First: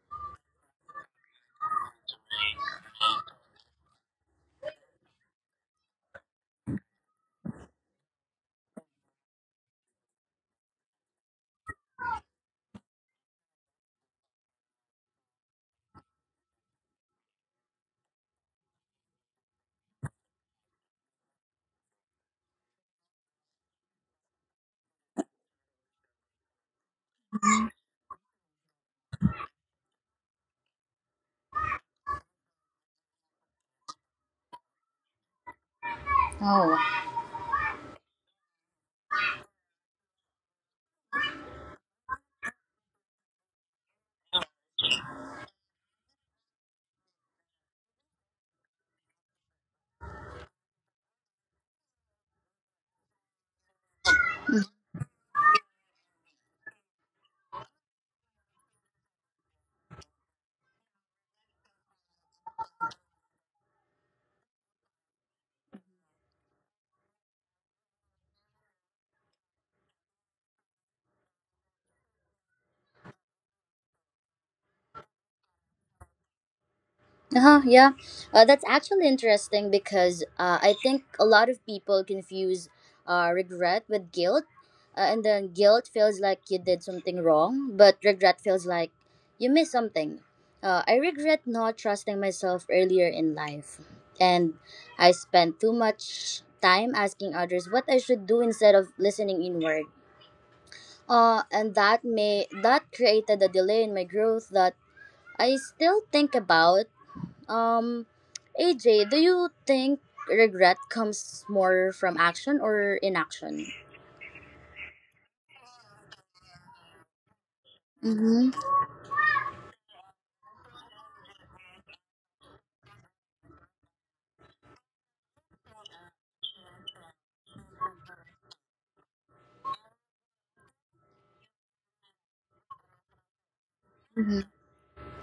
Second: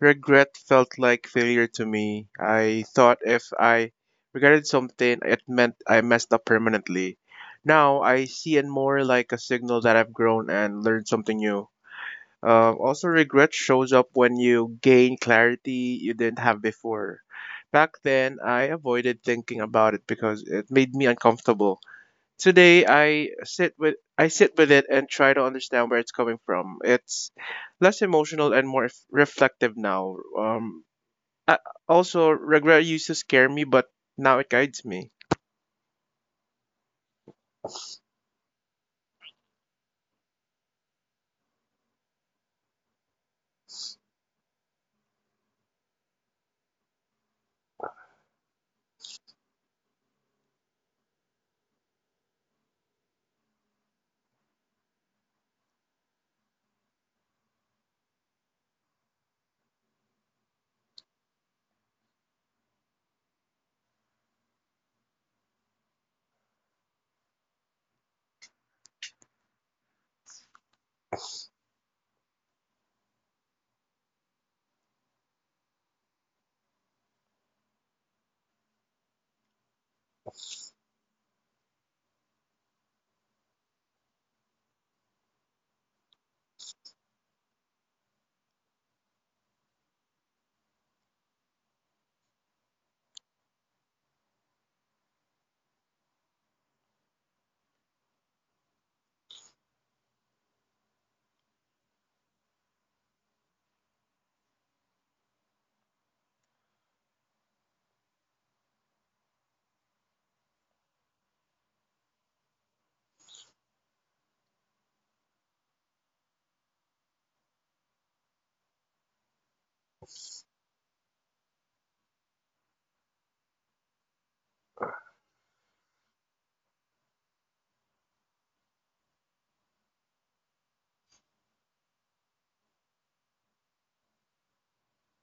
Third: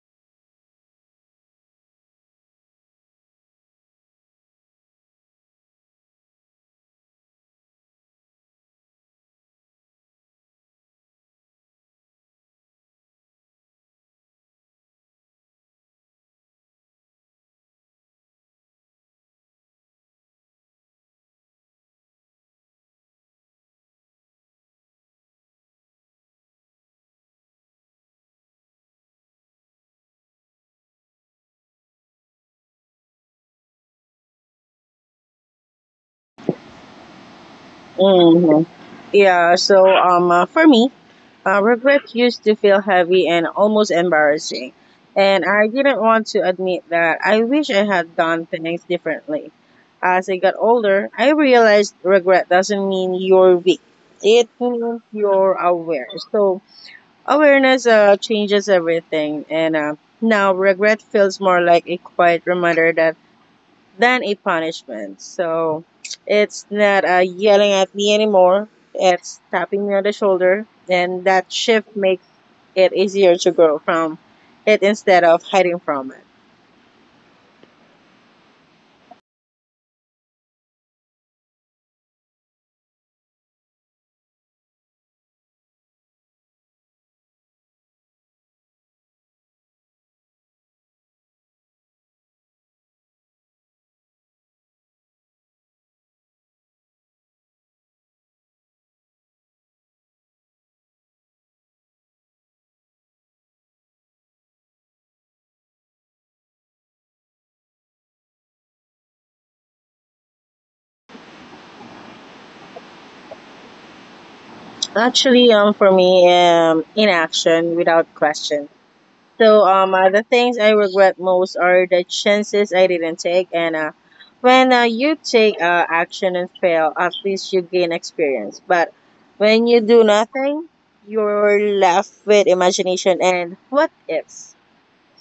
regret felt like failure to me. I thought if I regretted something, it meant I messed up permanently. Now I see it more like a signal that I've grown and learned something new. Also, regret shows up when you gain clarity you didn't have before. Back then, I avoided thinking about it because it made me uncomfortable. Today I sit with it and try to understand where it's coming from. It's less emotional and more reflective now. I, also, regret used to scare me, but now it guides me. hmm Yeah, so for me, regret used to feel heavy and almost embarrassing. And I didn't want to admit that I wish I had done things differently. As I got older, I realized regret doesn't mean you're weak, it means you're aware. So, awareness changes everything. And now, regret feels more like a quiet reminder that than a punishment. So it's not yelling at me anymore. It's tapping me on the shoulder, and that shift makes it easier to grow from it instead of hiding from it. Uh-huh, yeah, that's actually interesting because I think a lot of people confuse regret with guilt. And then guilt feels like you did something wrong, but regret feels like you missed something. I regret not trusting myself earlier in life. And I spent too much time asking others what I should do instead of listening inward. And that created a delay in my growth that I still think about. um, AJ, do you think regret comes more from action or inaction? Actually, for me, inaction without Mm-hmm. question. So the things I regret most are the chances I didn't take, and when you take action and fail, at least you gain experience. But when you do nothing, you're left with imagination and what Mm-hmm. ifs.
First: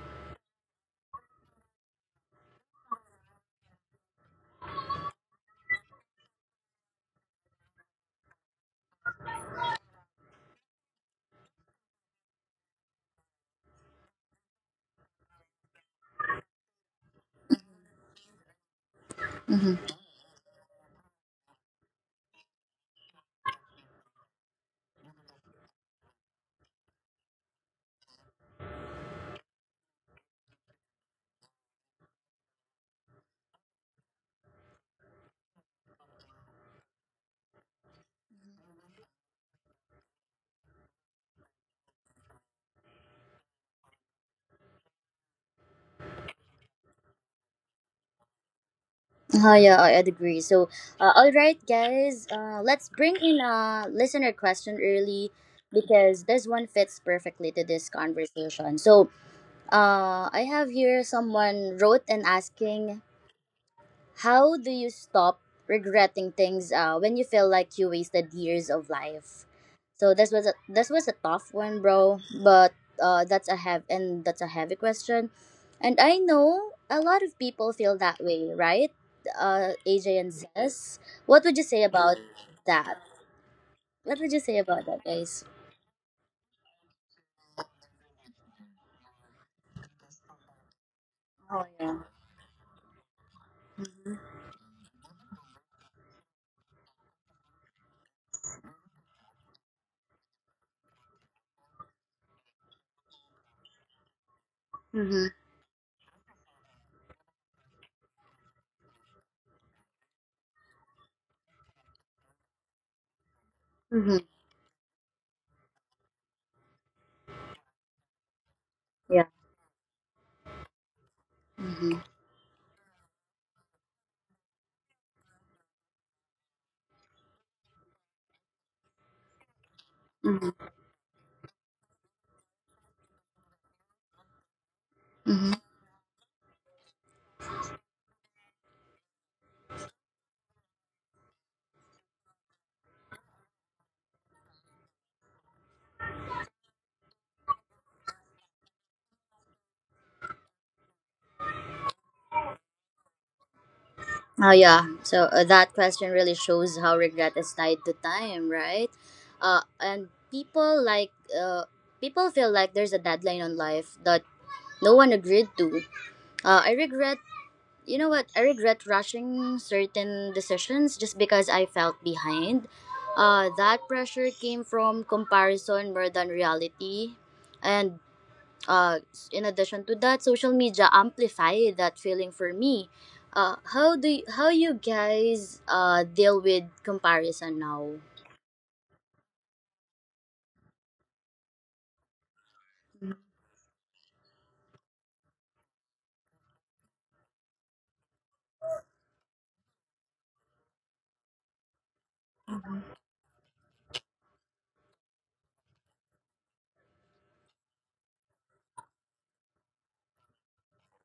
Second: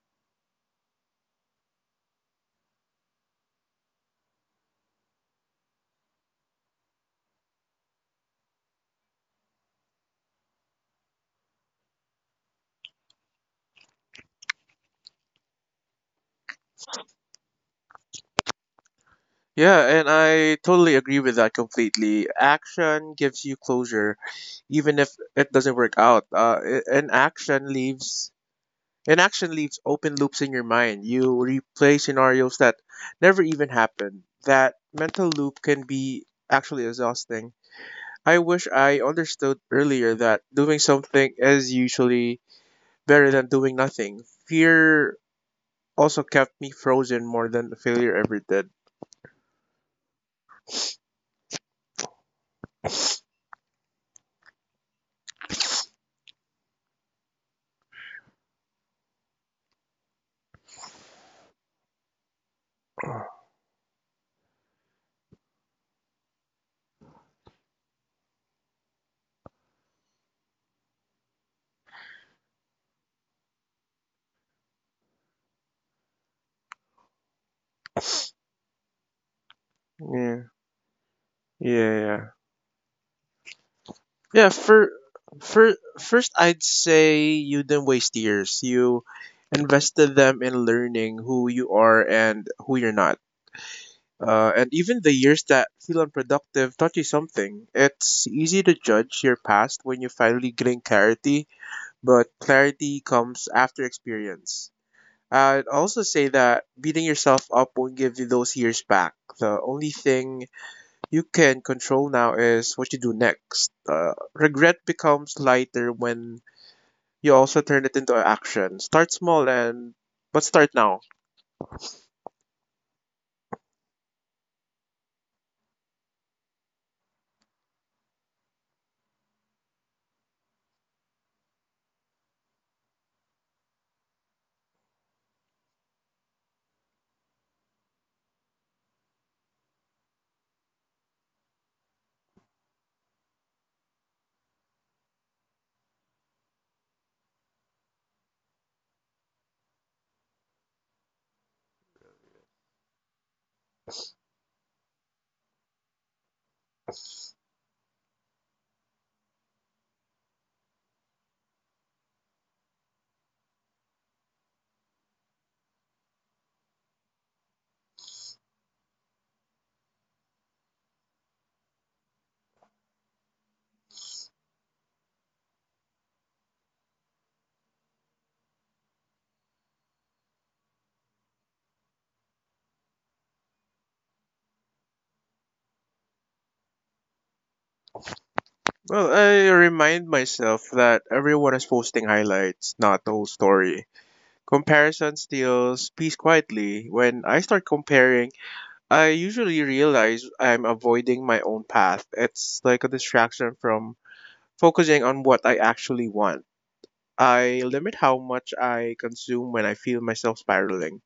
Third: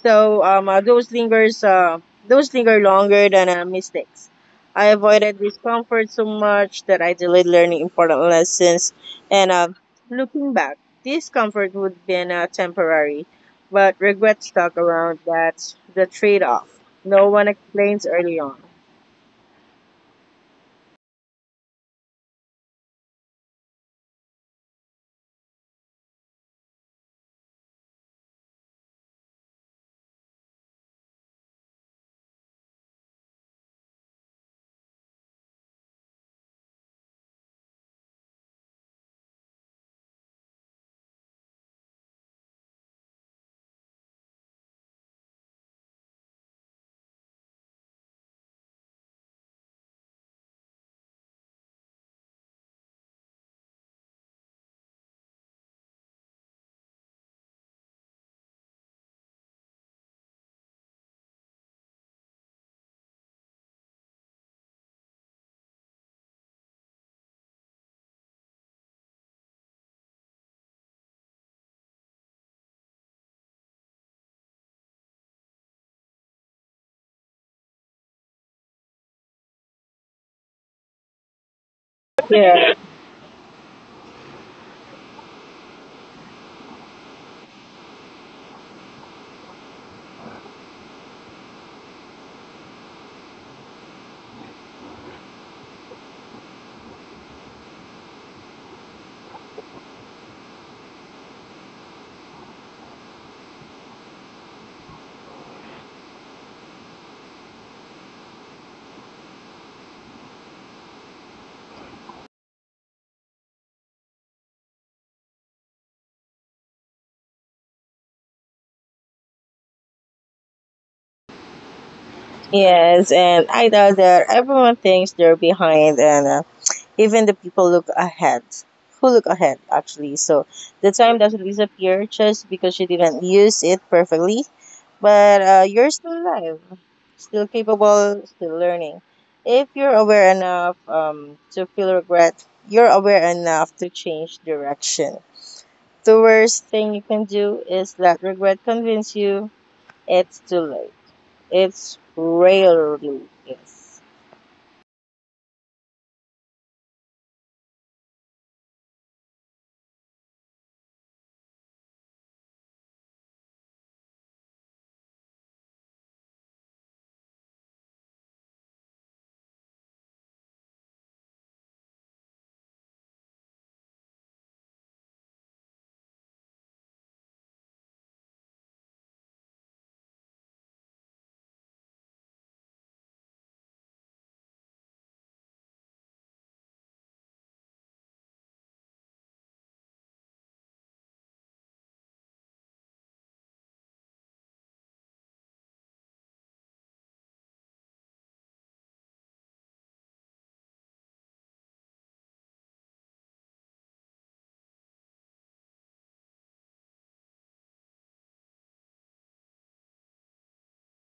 So those linger longer than mistakes. I avoided discomfort so much that I delayed learning important lessons. And looking back, discomfort would have been temporary, but regret stuck around. That's the trade-off. No one explains early on. Yeah, Mm-hmm. and I totally agree with that completely. Action gives you closure, even if it doesn't work out. A- and action leaves Inaction leaves open loops in your mind. You replay scenarios that never even happened. That mental loop can be actually exhausting. I wish I understood earlier that doing something is usually better than doing nothing. Fear also kept me frozen more than the failure ever did. Oh, yeah, I'd agree. So, all right, guys, let's bring in a listener question early because this one fits perfectly to this conversation. So, I have here someone wrote and asking, "How do you stop regretting things when you feel like you wasted years of life?" So this was a tough one, bro. But that's a heavy, and that's a heavy question, and I know a lot of people feel that way, right? AJ and Yeah, Zess, what would you say yeah, about yeah. Yeah. that? What would you Yeah, say about that, guys? for First, I'd say you didn't waste years. You invested them in learning who you Yeah. are and who you're not. And even the years that feel unproductive taught you something. It's easy to judge your past when you finally gain clarity, but clarity comes after experience. Mhm. I'd also say that beating yourself up won't give you those years back. The only thing you can control now is what you do next. Uh, Mhm. regret becomes lighter when you also turn it into action. Start Yeah. small, and but start now. Mhm. Yes, and I know that everyone thinks they're behind, and even the people look ahead who look ahead actually. So Mhm. the time doesn't disappear just because you didn't use it perfectly, Mhm. but you're still alive, still capable, still learning. If you're aware enough to feel regret, you're aware enough to change direction. The worst thing you can do is let regret convince you it's too late. It's rarely is. Oh, yeah. So that question really shows how regret is tied to time, right? And people feel like there's a deadline on life that no one agreed to. I regret, you know what? I regret rushing certain decisions just because I felt behind. That pressure came from comparison more than reality, and, uh, in addition to that, social media amplify that feeling for me. How you guys deal with comparison now? Well, I remind myself that everyone is posting highlights, not the whole story. Comparison steals peace quietly. When I start comparing, I usually realize I'm avoiding my own path. It's like a distraction from focusing on what I actually want. I limit how much I consume when I feel myself spiraling.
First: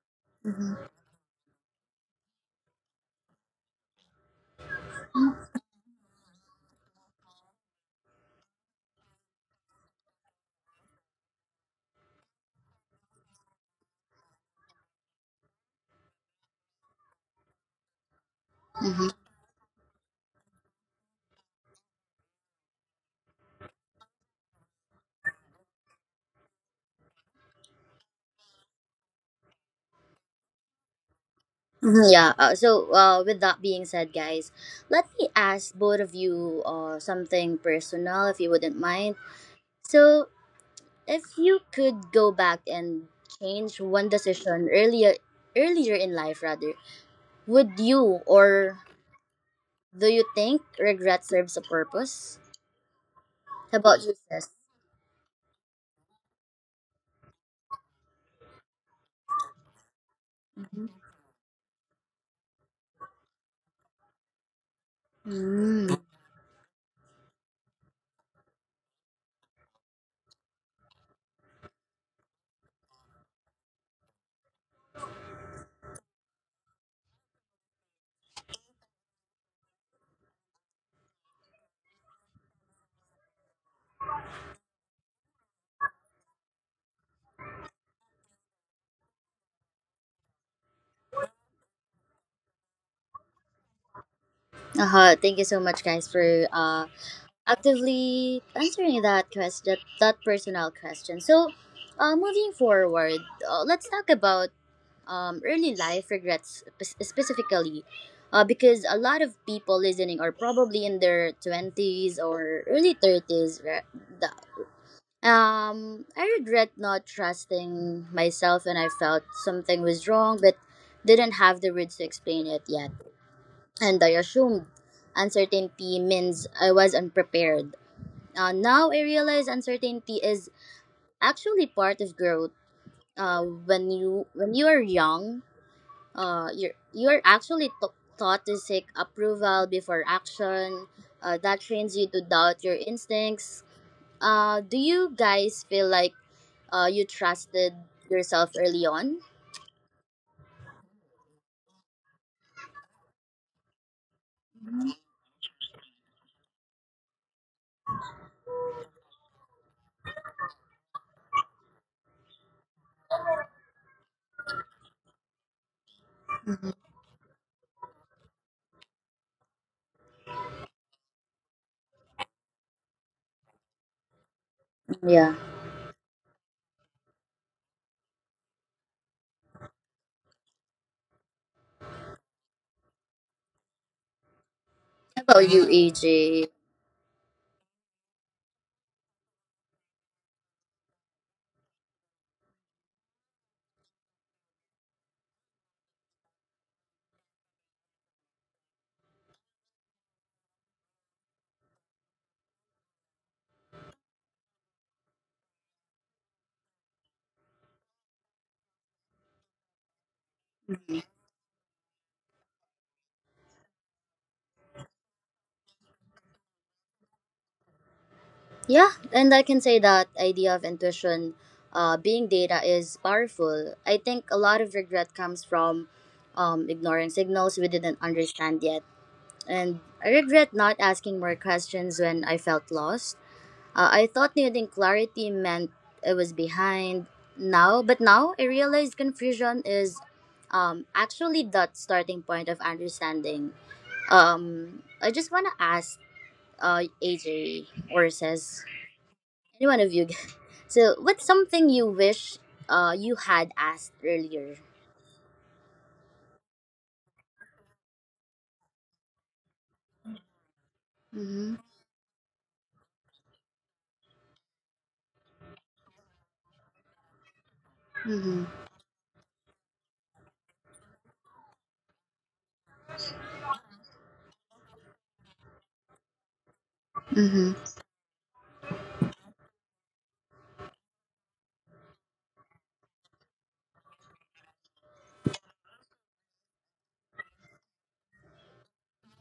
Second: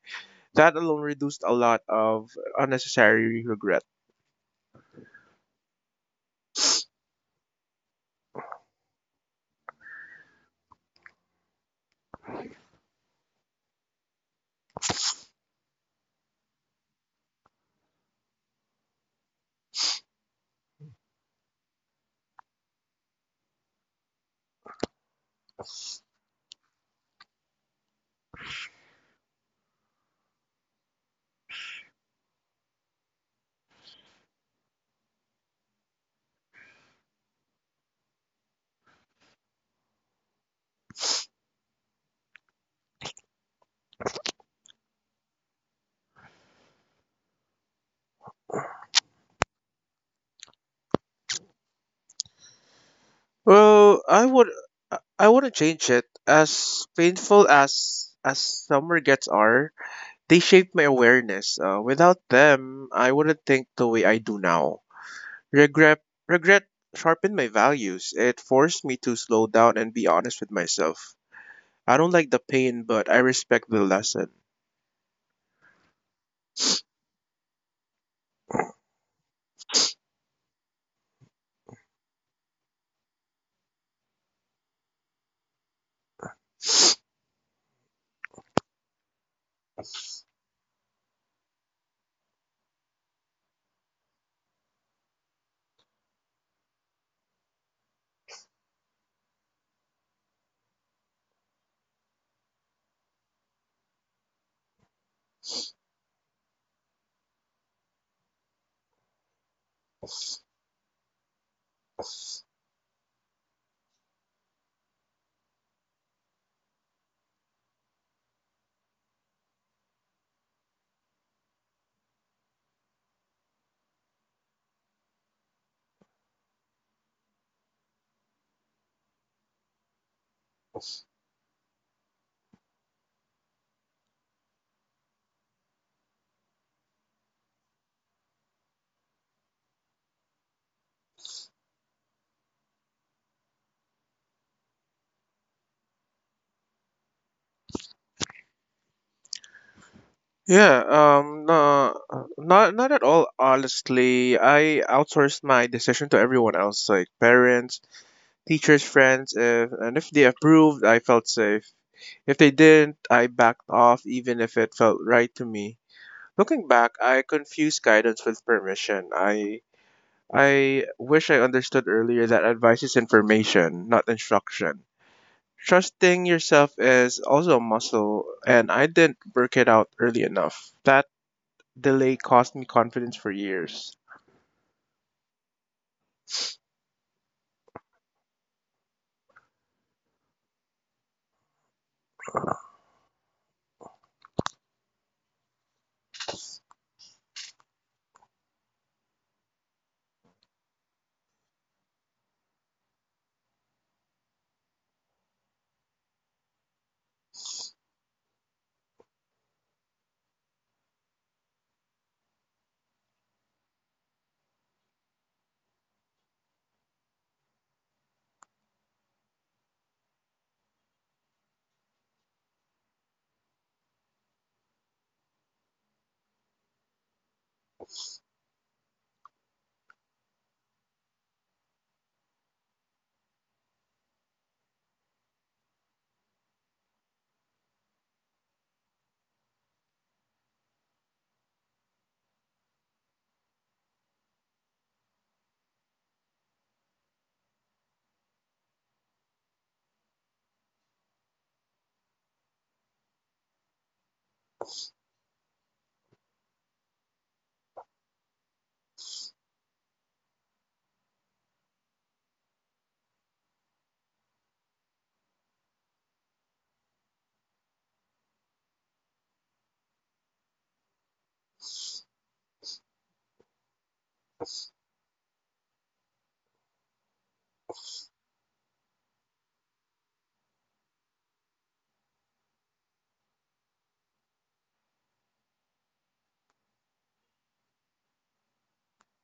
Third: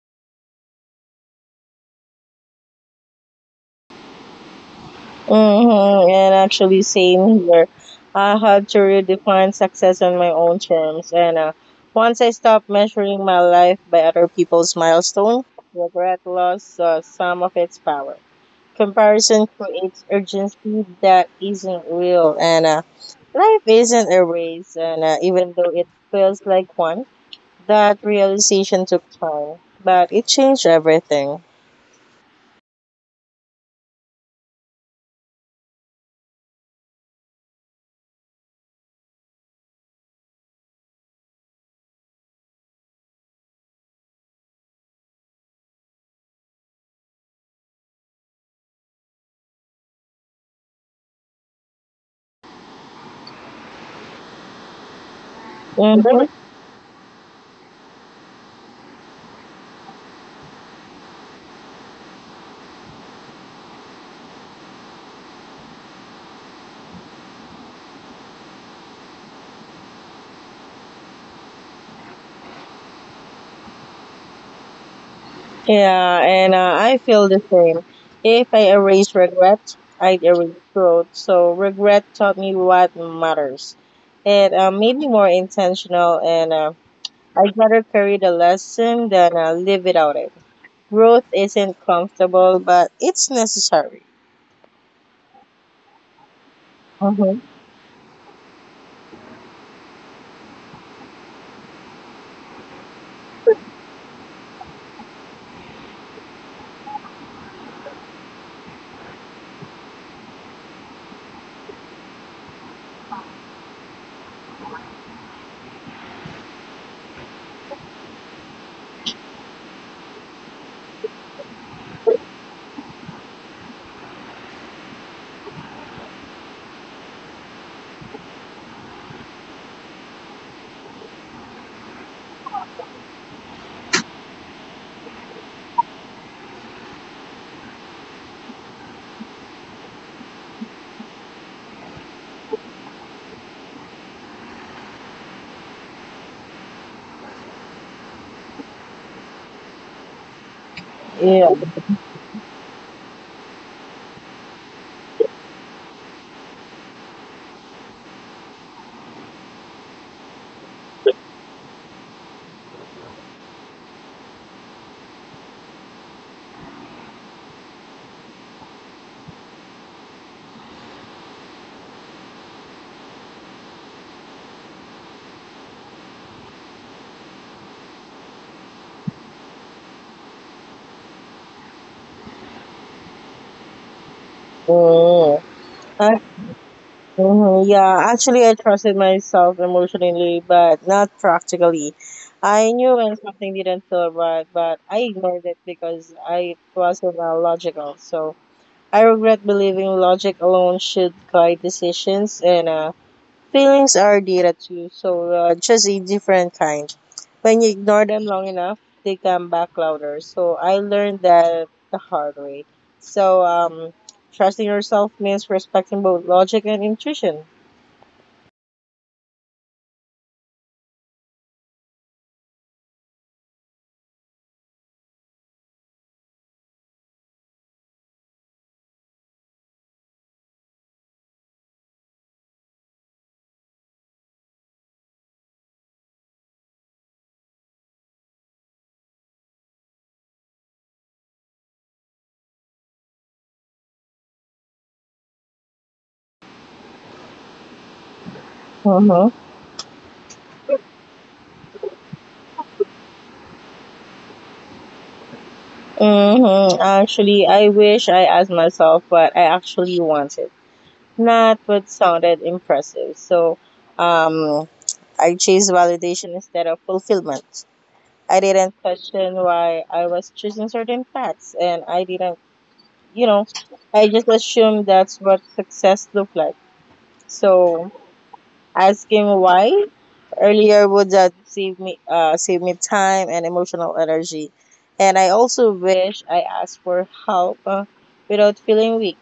That Mhm. alone reduced a lot of unnecessary regret. Mm-hmm. And actually, same here. I had to redefine success on my own terms. And once I stopped measuring my life by other people's milestone, regret lost some of its power. Mm-hmm. Comparison creates urgency that isn't real. And life isn't a race. And even though it feels like one, that realization took time. But it changed everything. Mhm, yeah. So, with that being said, guys, let me ask both of you something personal, if you wouldn't mind. So, if you could go back and change one decision earlier, earlier in life, rather, would you, or do you think regret serves a purpose? How Well, about you, I would sis? I wouldn't change it. Mm-hmm. As painful as summer gets are, they shaped my Mhm. awareness. Without them, I wouldn't think the way I do now. Mm. Regret regret sharpened my values. It forced me to slow down and be honest with myself. I don't like the pain, but I respect the lesson. Yeah, and I feel the same. If I erase regret, I'd erase growth. So regret taught me what matters. It made me more intentional, and I'd rather carry the lesson than live without it. Growth isn't comfortable, but it's necessary. Uh-huh. Thank you so much, guys, for uh, Mm-hmm. actively answering that question, that personal question. So, moving forward, let's talk about early life regrets specifically, because a lot of people listening are probably in their 20s or early 30s, right? The- I regret not trusting myself, and I felt something was wrong, but didn't have the words to explain it yet, and I assumed uncertainty means I was unprepared. Now I realize uncertainty is actually part of growth. When you are young, you are actually taught to seek approval before action. That trains you to doubt your instincts. Do you guys feel like you trusted yourself early on? Yeah, Yeah. no, not at all. Honestly, I outsourced my decision to everyone else, like parents, teachers, friends. If they approved, I felt safe. If they didn't, I backed off even if it felt right to me. Looking back, I confused guidance with permission. I wish I understood earlier that advice is information, not instruction. Yeah. Trusting yourself is also a muscle, and I didn't work it out early enough. That delay cost me confidence for years. How Mm. about you, AJ? Mm-hmm. Yeah, actually, I trusted myself emotionally, but not practically. I knew when something didn't feel right, but I ignored it because I wasn't logical. So I regret believing logic alone should guide decisions, and feelings are data too, so just a different kind. When you ignore them long enough, they come back louder. So I learned that the hard way. So trusting yourself means respecting both logic and intuition. Yeah, and I can say that idea of intuition being data is powerful. I think a lot of regret comes from ignoring signals we didn't understand yet. And I regret not asking more questions when I felt lost. I thought needing clarity meant I was behind now, but now I realize confusion is, actually, that starting point of understanding. I just want to ask, AJ or says, Mm-hmm. any one of you, so what's something you wish you had asked earlier? Mm-hmm. Actually, I wish I asked myself what I actually wanted, Mm-hmm. not what sounded impressive. So, um, I chased validation instead of fulfillment. Mm-hmm. I didn't question why I was choosing certain paths, and I didn't, you know, I just assumed that's what success looked like. Mm-hmm. So, asking why earlier would that save me save me time and emotional energy. And I also wish I asked for help without feeling weak.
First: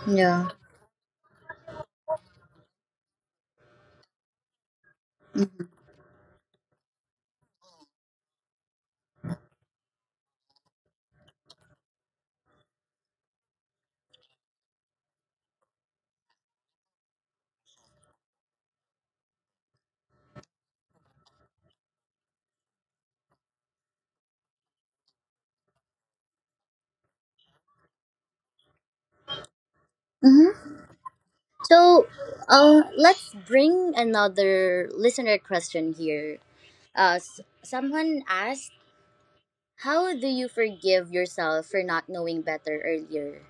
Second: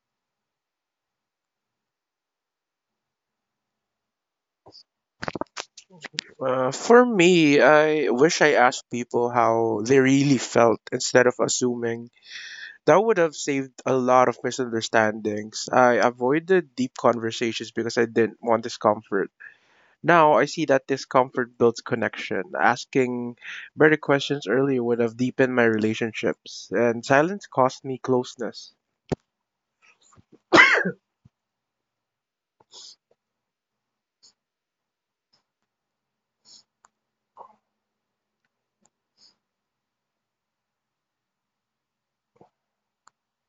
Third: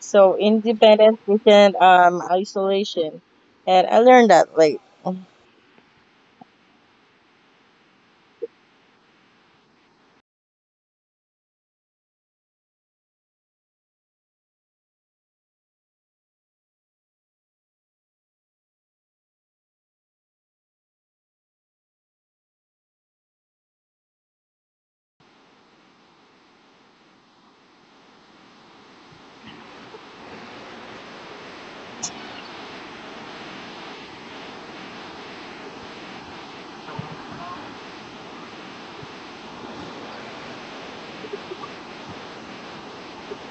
So Yeah. independence isn't isolation, and I learned that late. Mm-hmm. For me, I wish I asked people how they really felt instead of assuming. That would have saved a lot of misunderstandings. I avoided deep conversations because I didn't want discomfort. Now I see that discomfort builds connection. Asking better questions earlier would have deepened my relationships, and silence cost me closeness. Mm-hmm. So, let's bring another listener question here. Someone asked, "How do you forgive yourself for not knowing better earlier?"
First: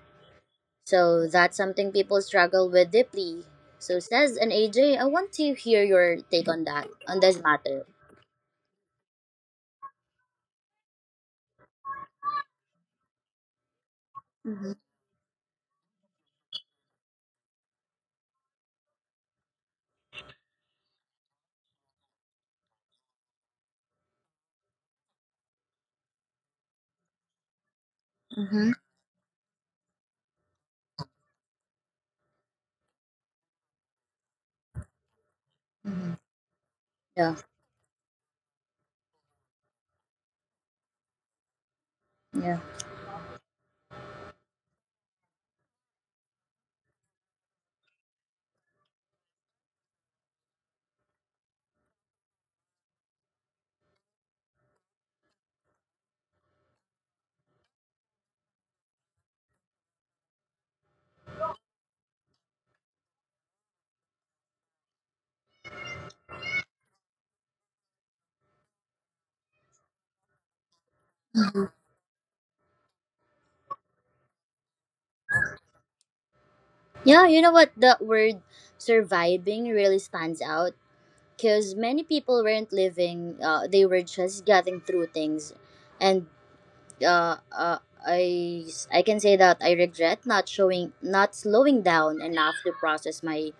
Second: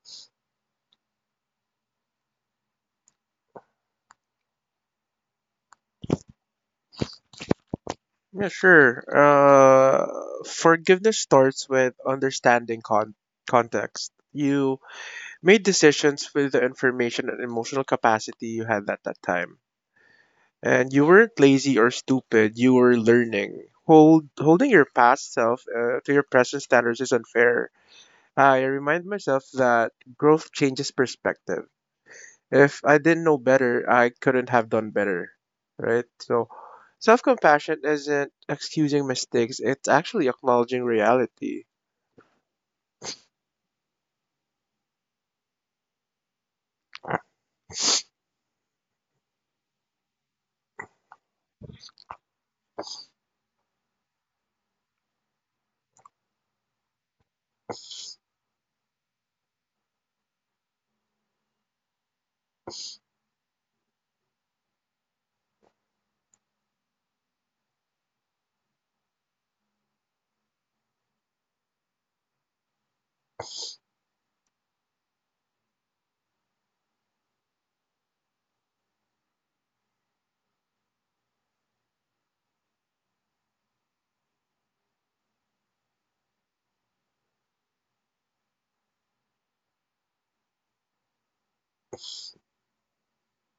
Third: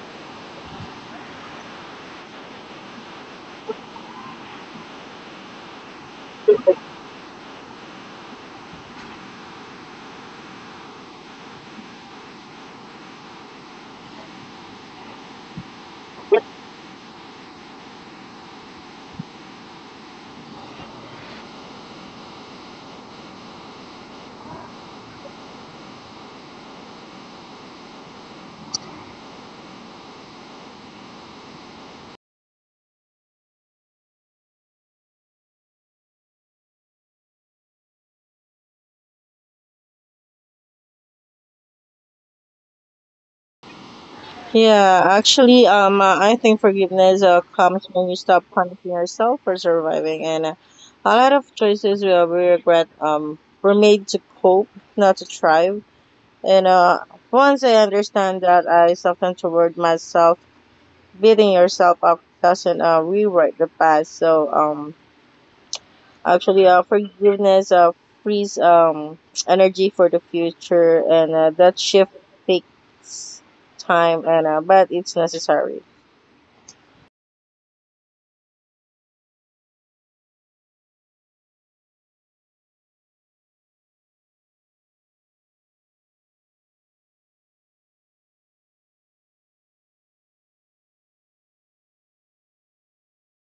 So that's something people struggle with deeply. So says an AJ, I want to hear your take on that, on this matter. Yeah, sure. Forgiveness starts with understanding context. Mm-hmm. You made decisions with the information and emotional capacity you had at that time. And you weren't lazy or stupid, you were learning. Holding your past self to your present standards is unfair. I Mm-hmm. remind myself that growth changes perspective. If I didn't know better, I couldn't have done better. Right? Mm-hmm. So, self Yeah. compassion isn't excusing mistakes, it's actually acknowledging reality. Yeah. Yeah, actually I think forgiveness comes when you stop punishing yourself for surviving. And a lot of choices we regret were made to cope, not to thrive. And once I understand that, I soften toward myself. Beating yourself up doesn't rewrite the past. So actually, forgiveness frees energy for the future, and that shift takes time, and but it's necessary. Yeah, you know what? The word surviving really stands out because many people weren't living, they were just getting through things. And uh, uh, I, I can say that I regret not showing, not slowing down enough to process my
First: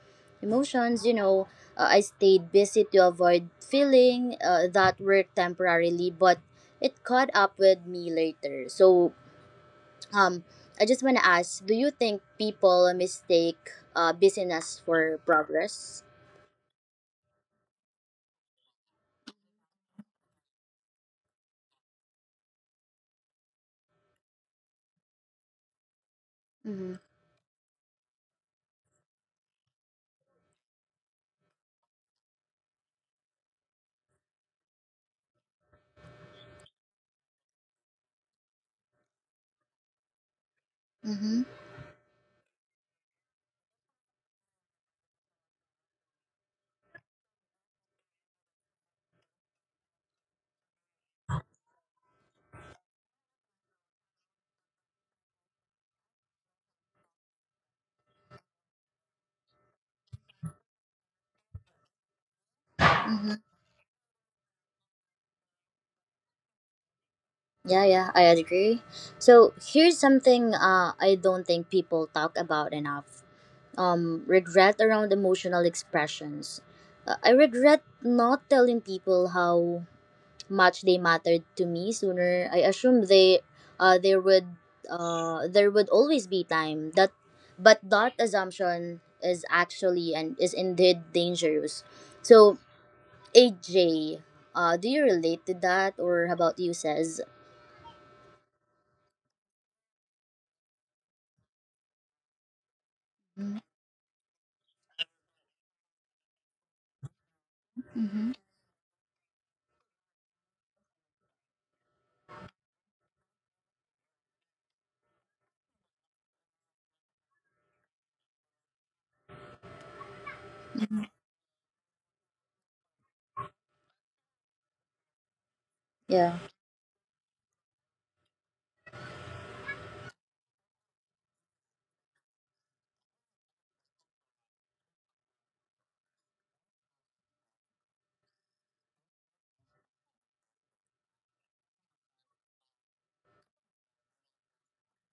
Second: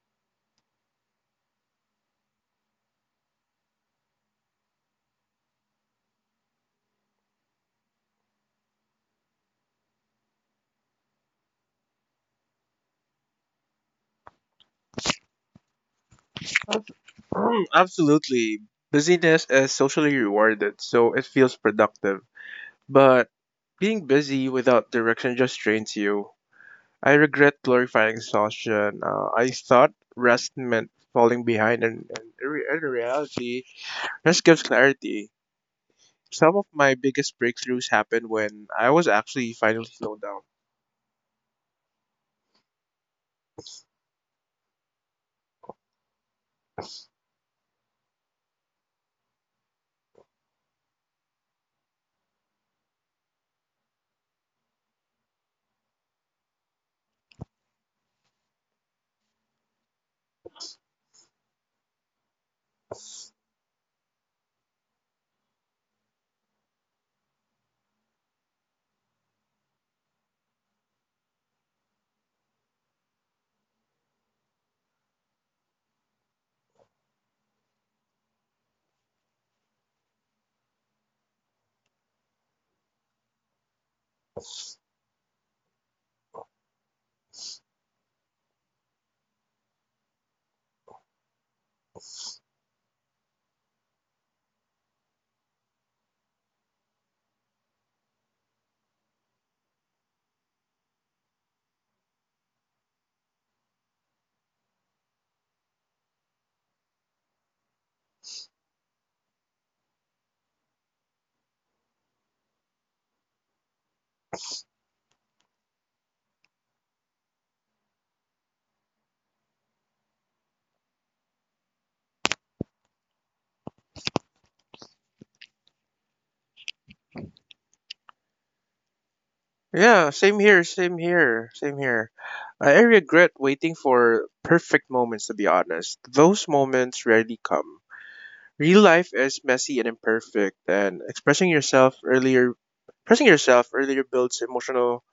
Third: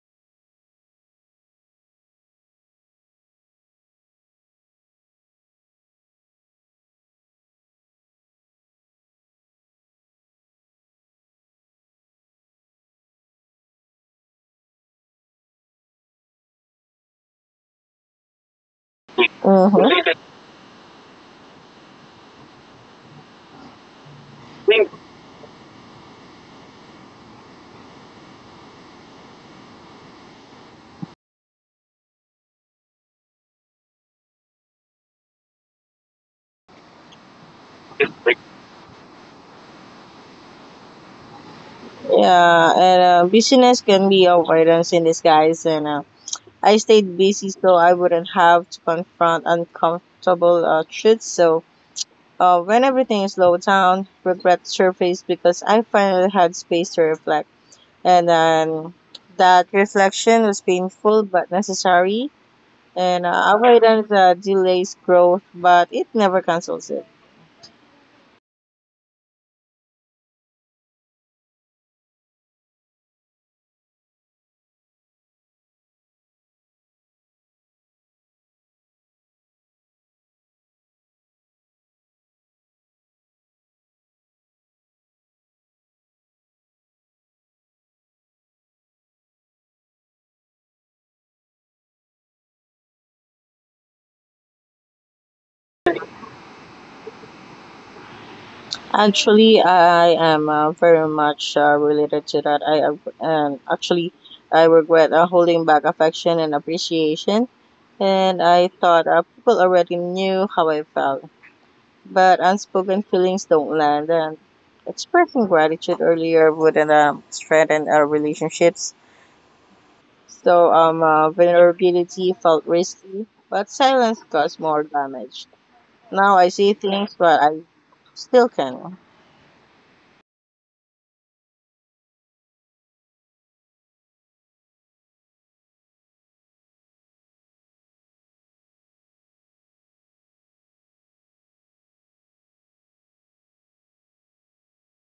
emotions. You know, I stayed busy to avoid feeling, that work temporarily, but it caught up with me later. So um, I just want to ask: do you think people mistake busyness for progress? Mm, absolutely. Busyness is Mm-hmm. socially rewarded, so it feels productive. But being busy without direction just drains you. Mm-hmm. I regret glorifying exhaustion. I thought rest meant falling behind, and in reality, rest gives clarity. Some of my biggest breakthroughs happened when I was actually finally slowed down. Mm-hmm. Yeah, and busyness can be avoidance in disguise. And I stayed busy so I wouldn't have to confront uncomfortable truths. So when everything slowed down, regret surfaced because I finally had space to reflect. And then that reflection was painful but necessary. And Mm-hmm. Avoidance delays growth, but it never cancels it. Yeah, yeah, I agree. So here's something, I don't think people talk about enough: regret around emotional expressions. I regret not telling people how much they mattered to me sooner. I assumed they uh, there would there would always be time that but that assumption is actually and is indeed dangerous. So, AJ, do you relate to that, or how about you, says? Actually, I am very much related to that. I Actually, I regret holding back affection and appreciation. Mm-hmm. And I thought people already knew how I felt, but unspoken feelings don't land, and expressing gratitude earlier wouldn't strengthen our relationships. So vulnerability felt risky, but silence caused more damage. Now Yeah. I see things, but I still can. Yeah, same here. I regret waiting for perfect moments, to be honest. Those moments rarely come. Real life is messy and imperfect, and expressing yourself earlier builds emotional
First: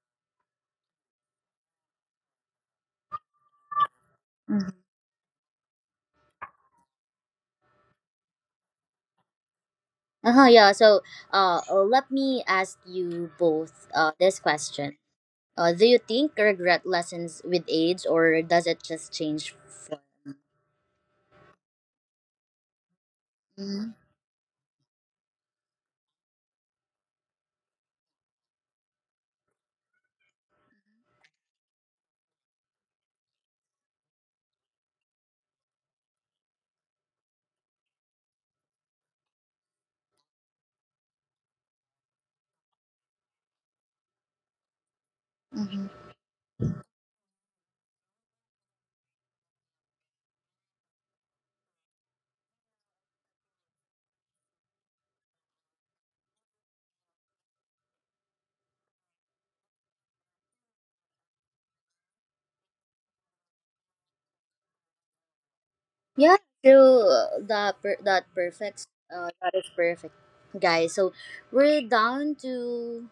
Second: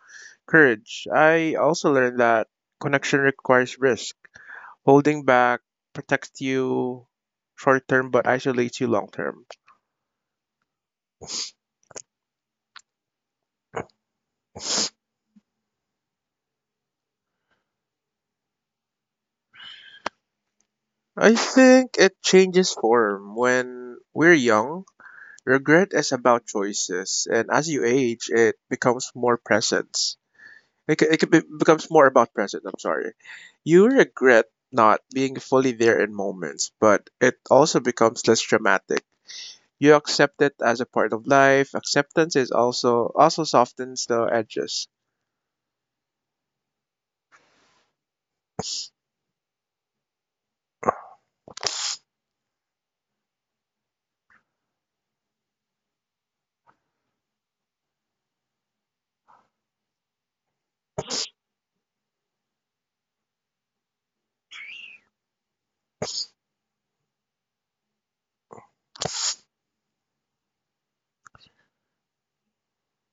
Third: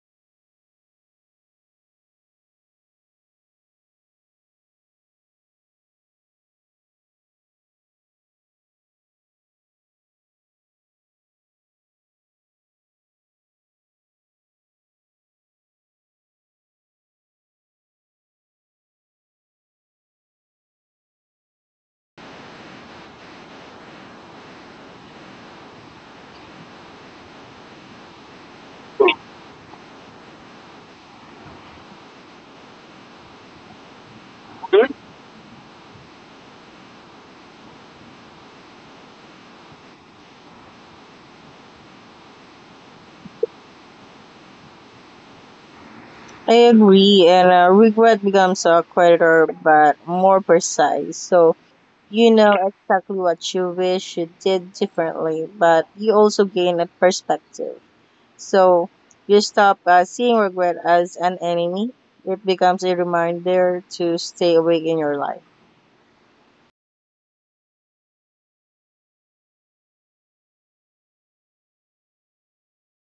courage. I also learned that connection requires risk. Mhm. Holding back protects you short term but isolates you long term. Uh-huh, yeah. So let me ask you both this question: do you think regret lessens with age, or does it just change form? I think it changes form. Mm-hmm. When we're young, regret is about choices, and as you age, it becomes more presence. It becomes more about presence, I'm sorry. You regret not being fully there in moments, but it also becomes less dramatic. You accept it as a part of life. Acceptance is also also softens the edges. I agree, and regret becomes a creditor, but more precise. So you know exactly what you wish you did differently, but you also gain a perspective. So you stop seeing regret as an enemy. It becomes a reminder to stay awake in your life. Yeah, true. That perfect. That is perfect, guys. So we're down to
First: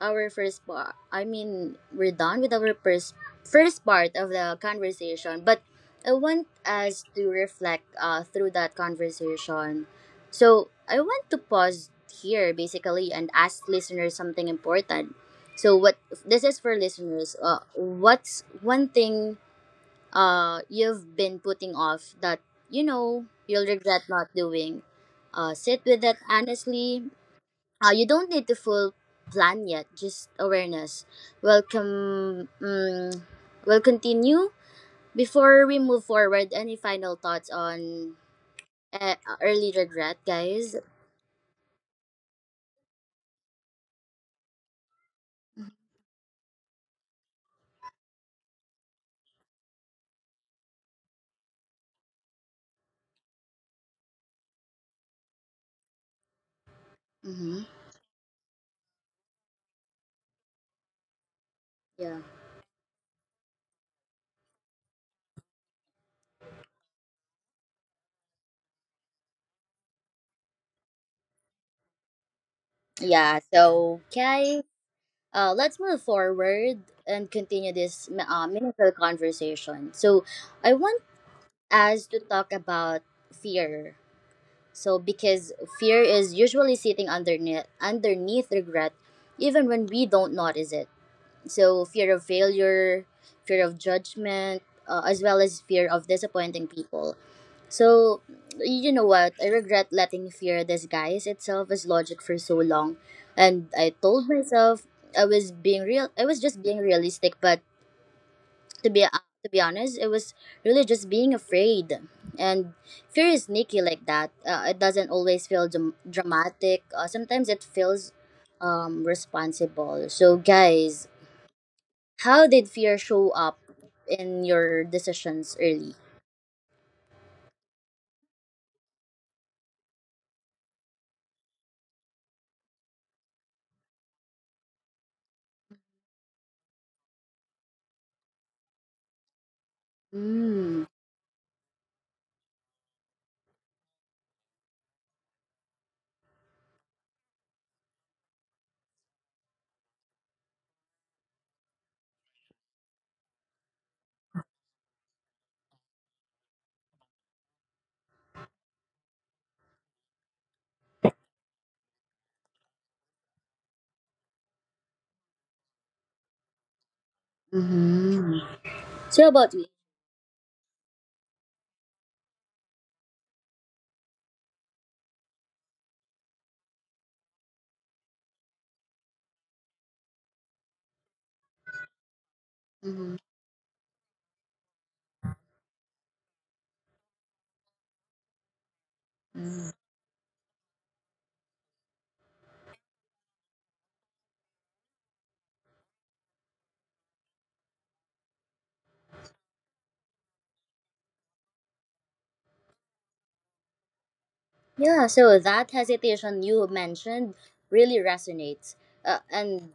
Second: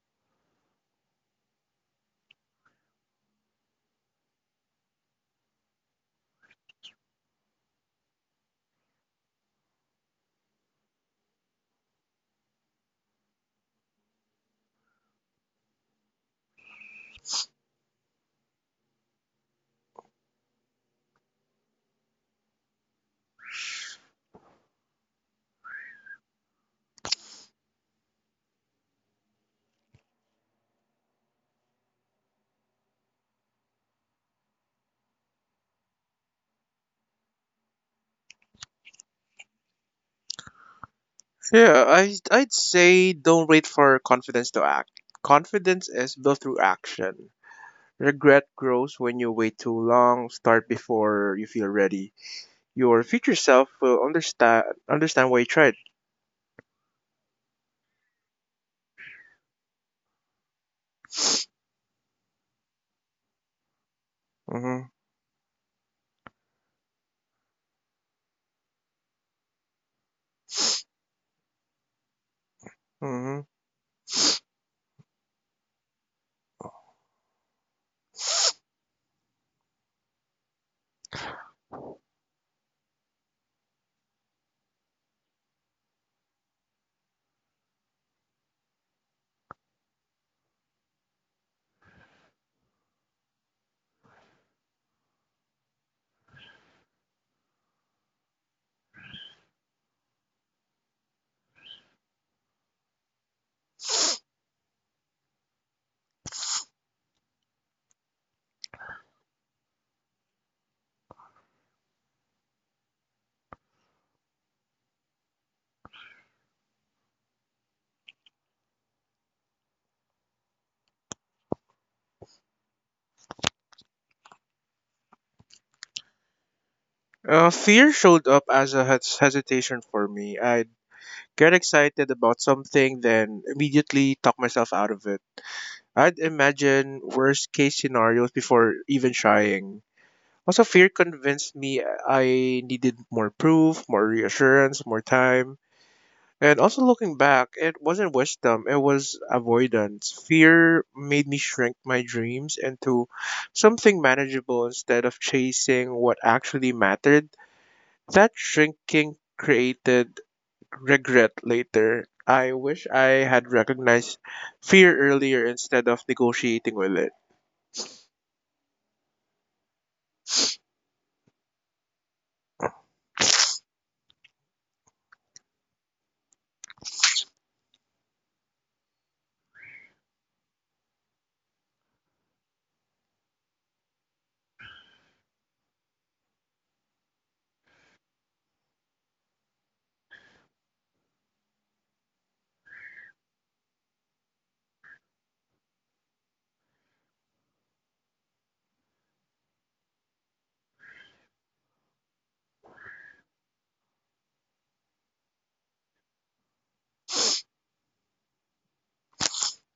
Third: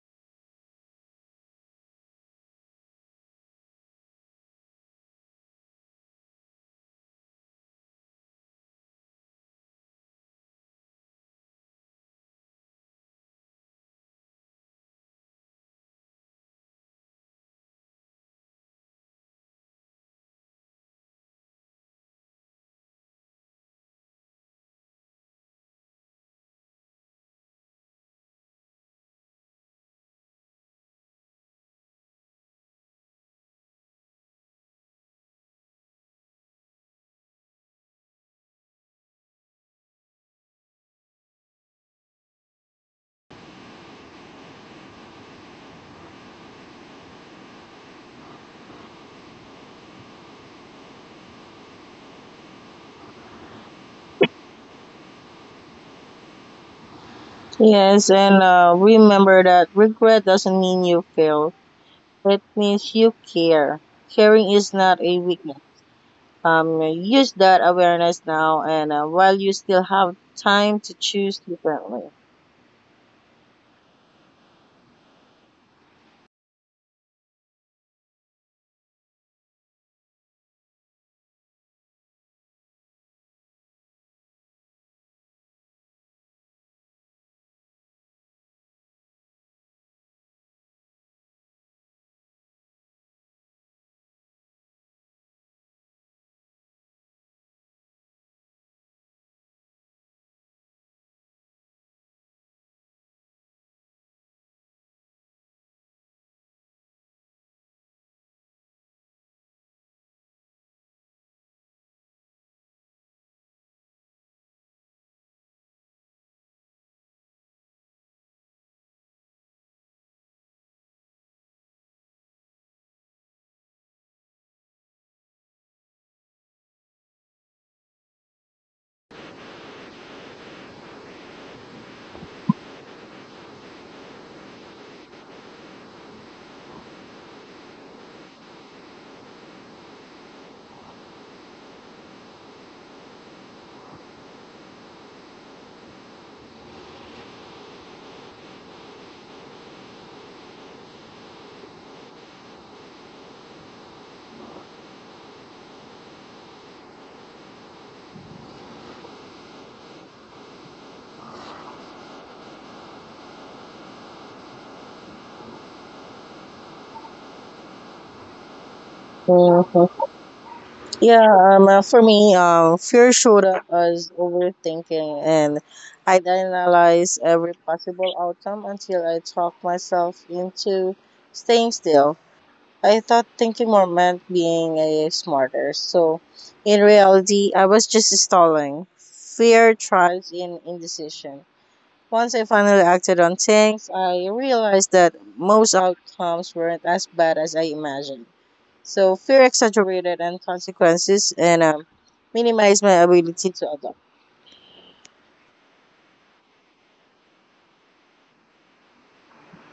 our first part. I mean, we're done with our first part of the conversation. But I want us to reflect through that conversation. So I want to pause here basically and ask listeners something important. So what this is for listeners. What's one thing you've been putting off that you know you'll regret not doing? Sit with it honestly. You don't need to full plan yet, just awareness. Welcome. Mm. Will continue. Before we move forward, any final thoughts on uh, early regret, guys? Yeah, I'd say don't wait for confidence to act. Confidence is built through action. Regret grows when you wait too long. Start before you feel ready. Your future self will understand why you tried. Mm-hmm. Yes, and remember that regret doesn't mean you fail. Yeah. It means you care. Caring is Mm-hmm. not a weakness. Use that awareness now, and while you still have time to choose differently. Yeah, Mm-hmm. so okay, let's move forward and continue this meaningful conversation. So I want as to talk about fear. So because fear is usually sitting underneath regret even when we don't notice it. So, fear of failure, fear of judgment, as well as fear of disappointing people. So, you know what? I regret letting fear disguise itself as logic for so long. And I told myself, I was just being realistic, but, to be honest, it was really just being afraid. And fear is sneaky like that. It doesn't always feel dramatic. Sometimes it feels, responsible. So, guys, how did fear show up in your decisions early? Fear showed up as a hesitation for me. I'd get excited about something, then immediately talk myself out of it. I'd imagine worst case scenarios before even trying. Also, Mm. fear convinced me I needed more proof, more reassurance, more time. And also, looking back, it wasn't wisdom, it was avoidance. Fear made me shrink my dreams into something manageable instead of chasing what actually mattered. That shrinking created regret later. I wish I had recognized fear earlier instead of negotiating with it. Mm-hmm. So, how about you? Mhm. Yeah, for me, fear showed up as overthinking, and I'd analyze every possible outcome until I talked myself into staying still. I Mm-hmm. thought thinking more meant being a smarter. So in reality, I was just stalling. Fear thrives in indecision. Once I finally acted on things, I realized that most outcomes weren't as bad as I imagined. So fear exaggerated and consequences and minimized my ability to adapt. Yeah, so that hesitation you mentioned really resonates. Uh, and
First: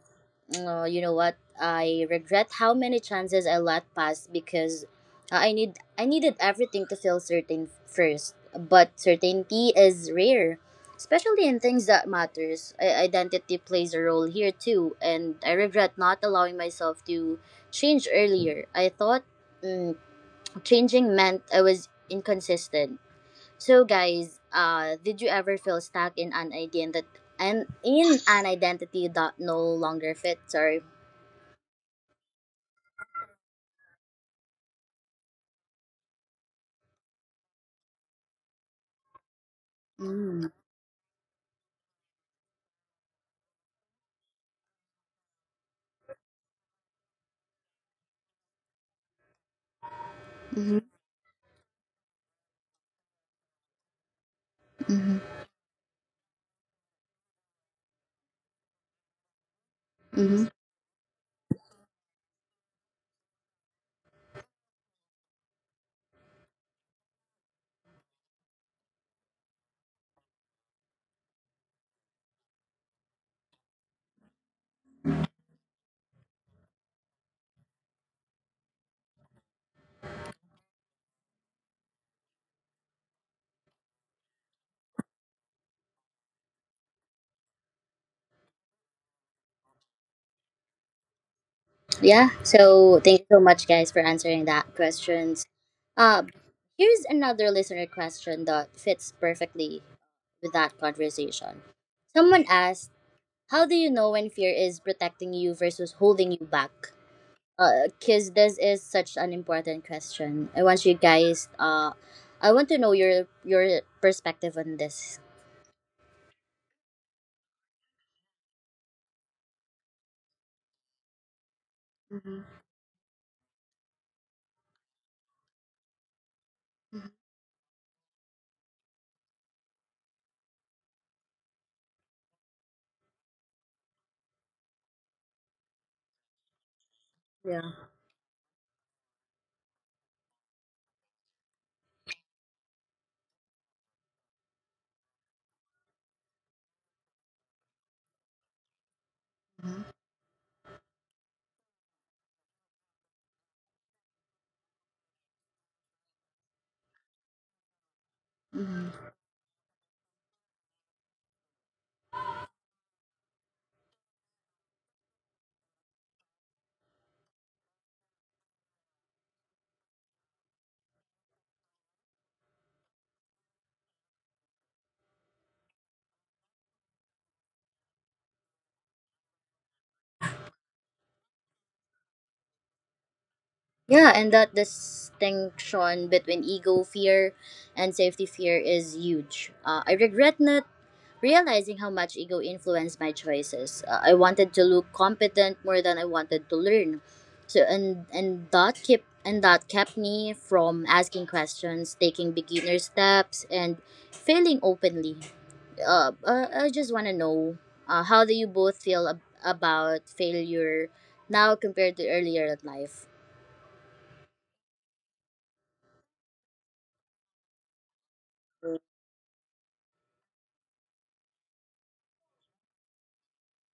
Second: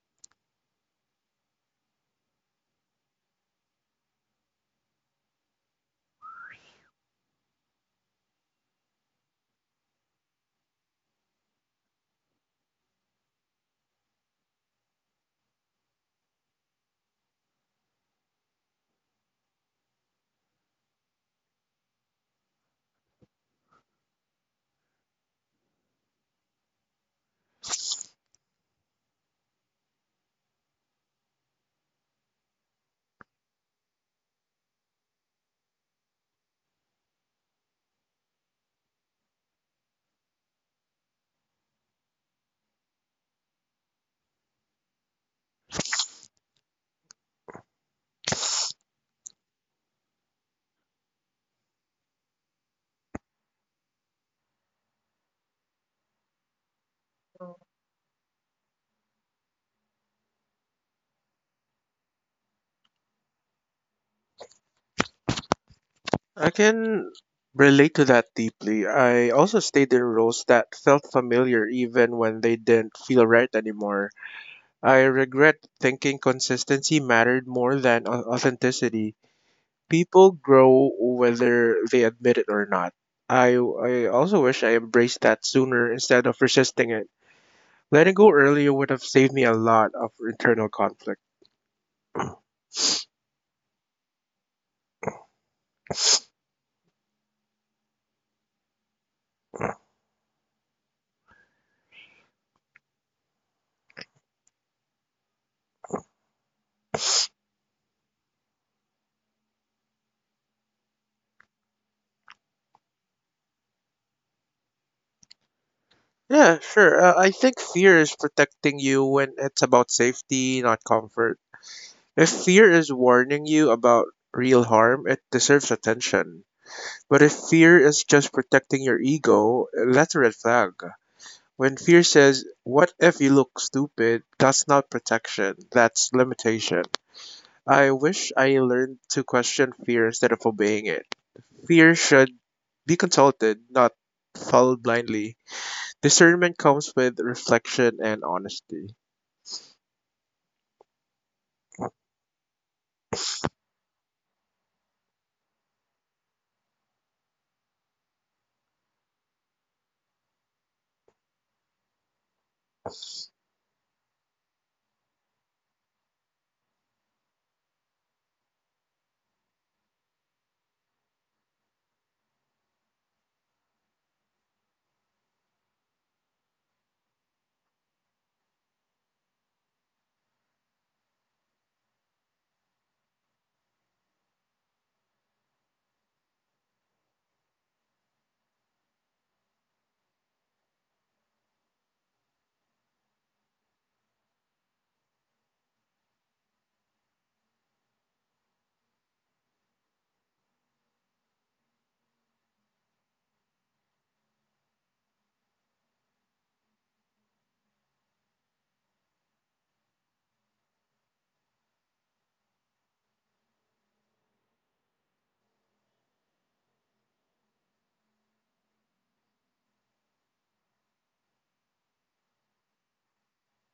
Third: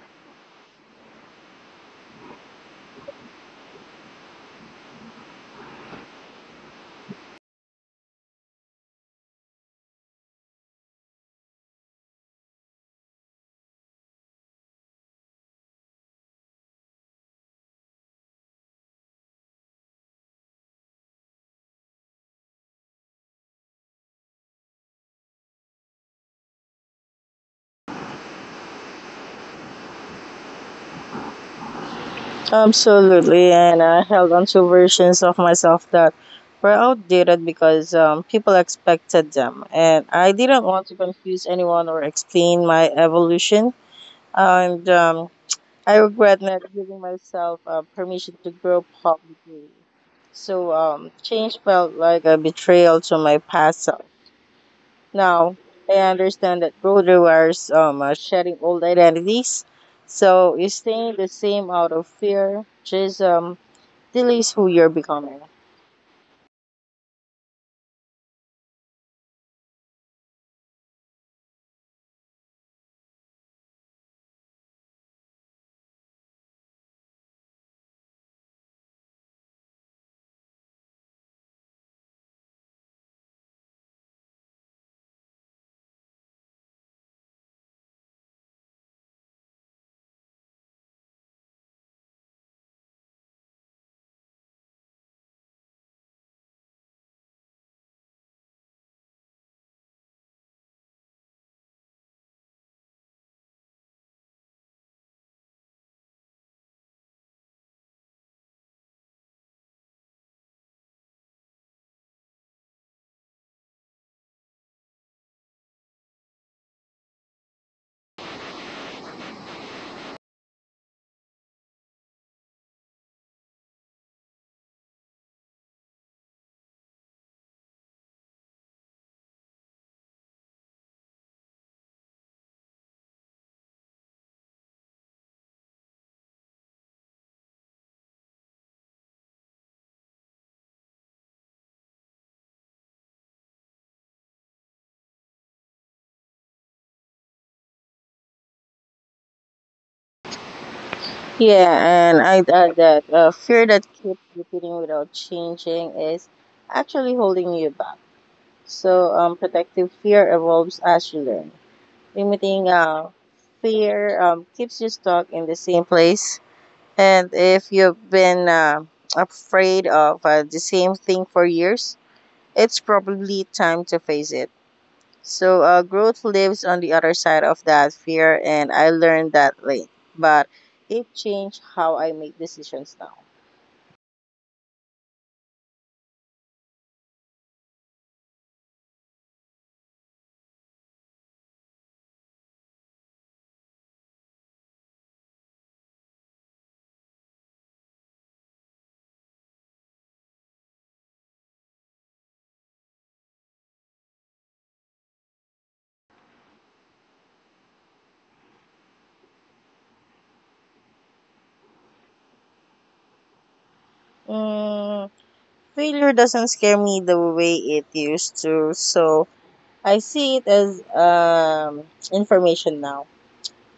uh, you know what? I regret how many chances I let pass because I needed everything to feel certain first. But certainty is rare, especially in things that matters. Identity plays a role here too, and I regret not allowing myself to change earlier. I thought, mm, changing meant I was inconsistent. So, guys, did you ever feel stuck in an identity that no longer fits? Sorry. Absolutely, and I held on to versions of myself that were outdated because people expected them, and I Mm. didn't want to confuse anyone or explain my evolution. And I regret not giving myself permission to grow publicly. So Mm-hmm. Change felt like a betrayal to my past self. Mm-hmm. Now I understand that growth requires shedding old identities. Mm-hmm. So you staying the same out of fear, just um, delays who you're becoming. I can relate to that deeply. I also stayed in roles that felt familiar even when they didn't feel right anymore. I regret thinking consistency mattered more than authenticity. People grow whether they admit it or not. I also wish I embraced that sooner instead of resisting it. Letting go earlier would have saved me a lot of internal conflict. Yeah. So thank you so much, guys, for answering that questions. Uh, Here's another listener question that fits perfectly with that conversation. Someone asked, "How do you know when fear is protecting you versus holding you back?" Because this is such an important question. I want you guys. I want to know your perspective on this. Yeah, sure. I think fear is protecting you when it's about safety, not comfort. If Mhm. fear is warning you about real harm, it deserves attention. But if fear is just protecting your ego, that's a red flag. When fear says, "What if you look stupid?" That's not protection, that's limitation. Yeah. I wish I learned to question fear instead of obeying it. Fear should be consulted, not followed blindly. Discernment comes with reflection and honesty. Yeah, and I'd add that fear that keeps repeating without changing is actually holding you back. Mhm. So, protective fear evolves as you learn. Limiting fear keeps you stuck in the same place. And if you've been afraid of the same thing for years, it's probably time to face it. So growth lives on the other side of that fear, and I learned that late. But it changed how I make decisions now. Yeah, and that distinction between ego fear and safety fear is huge. I regret not realizing how much ego influenced my choices. I wanted to look competent more than I wanted to learn. So and that kept me from asking questions, taking beginner steps, and failing openly. I just want to know, how do you both feel about failure now compared to earlier in life? Mm, failure doesn't scare me the way it used to, so I see it as information now.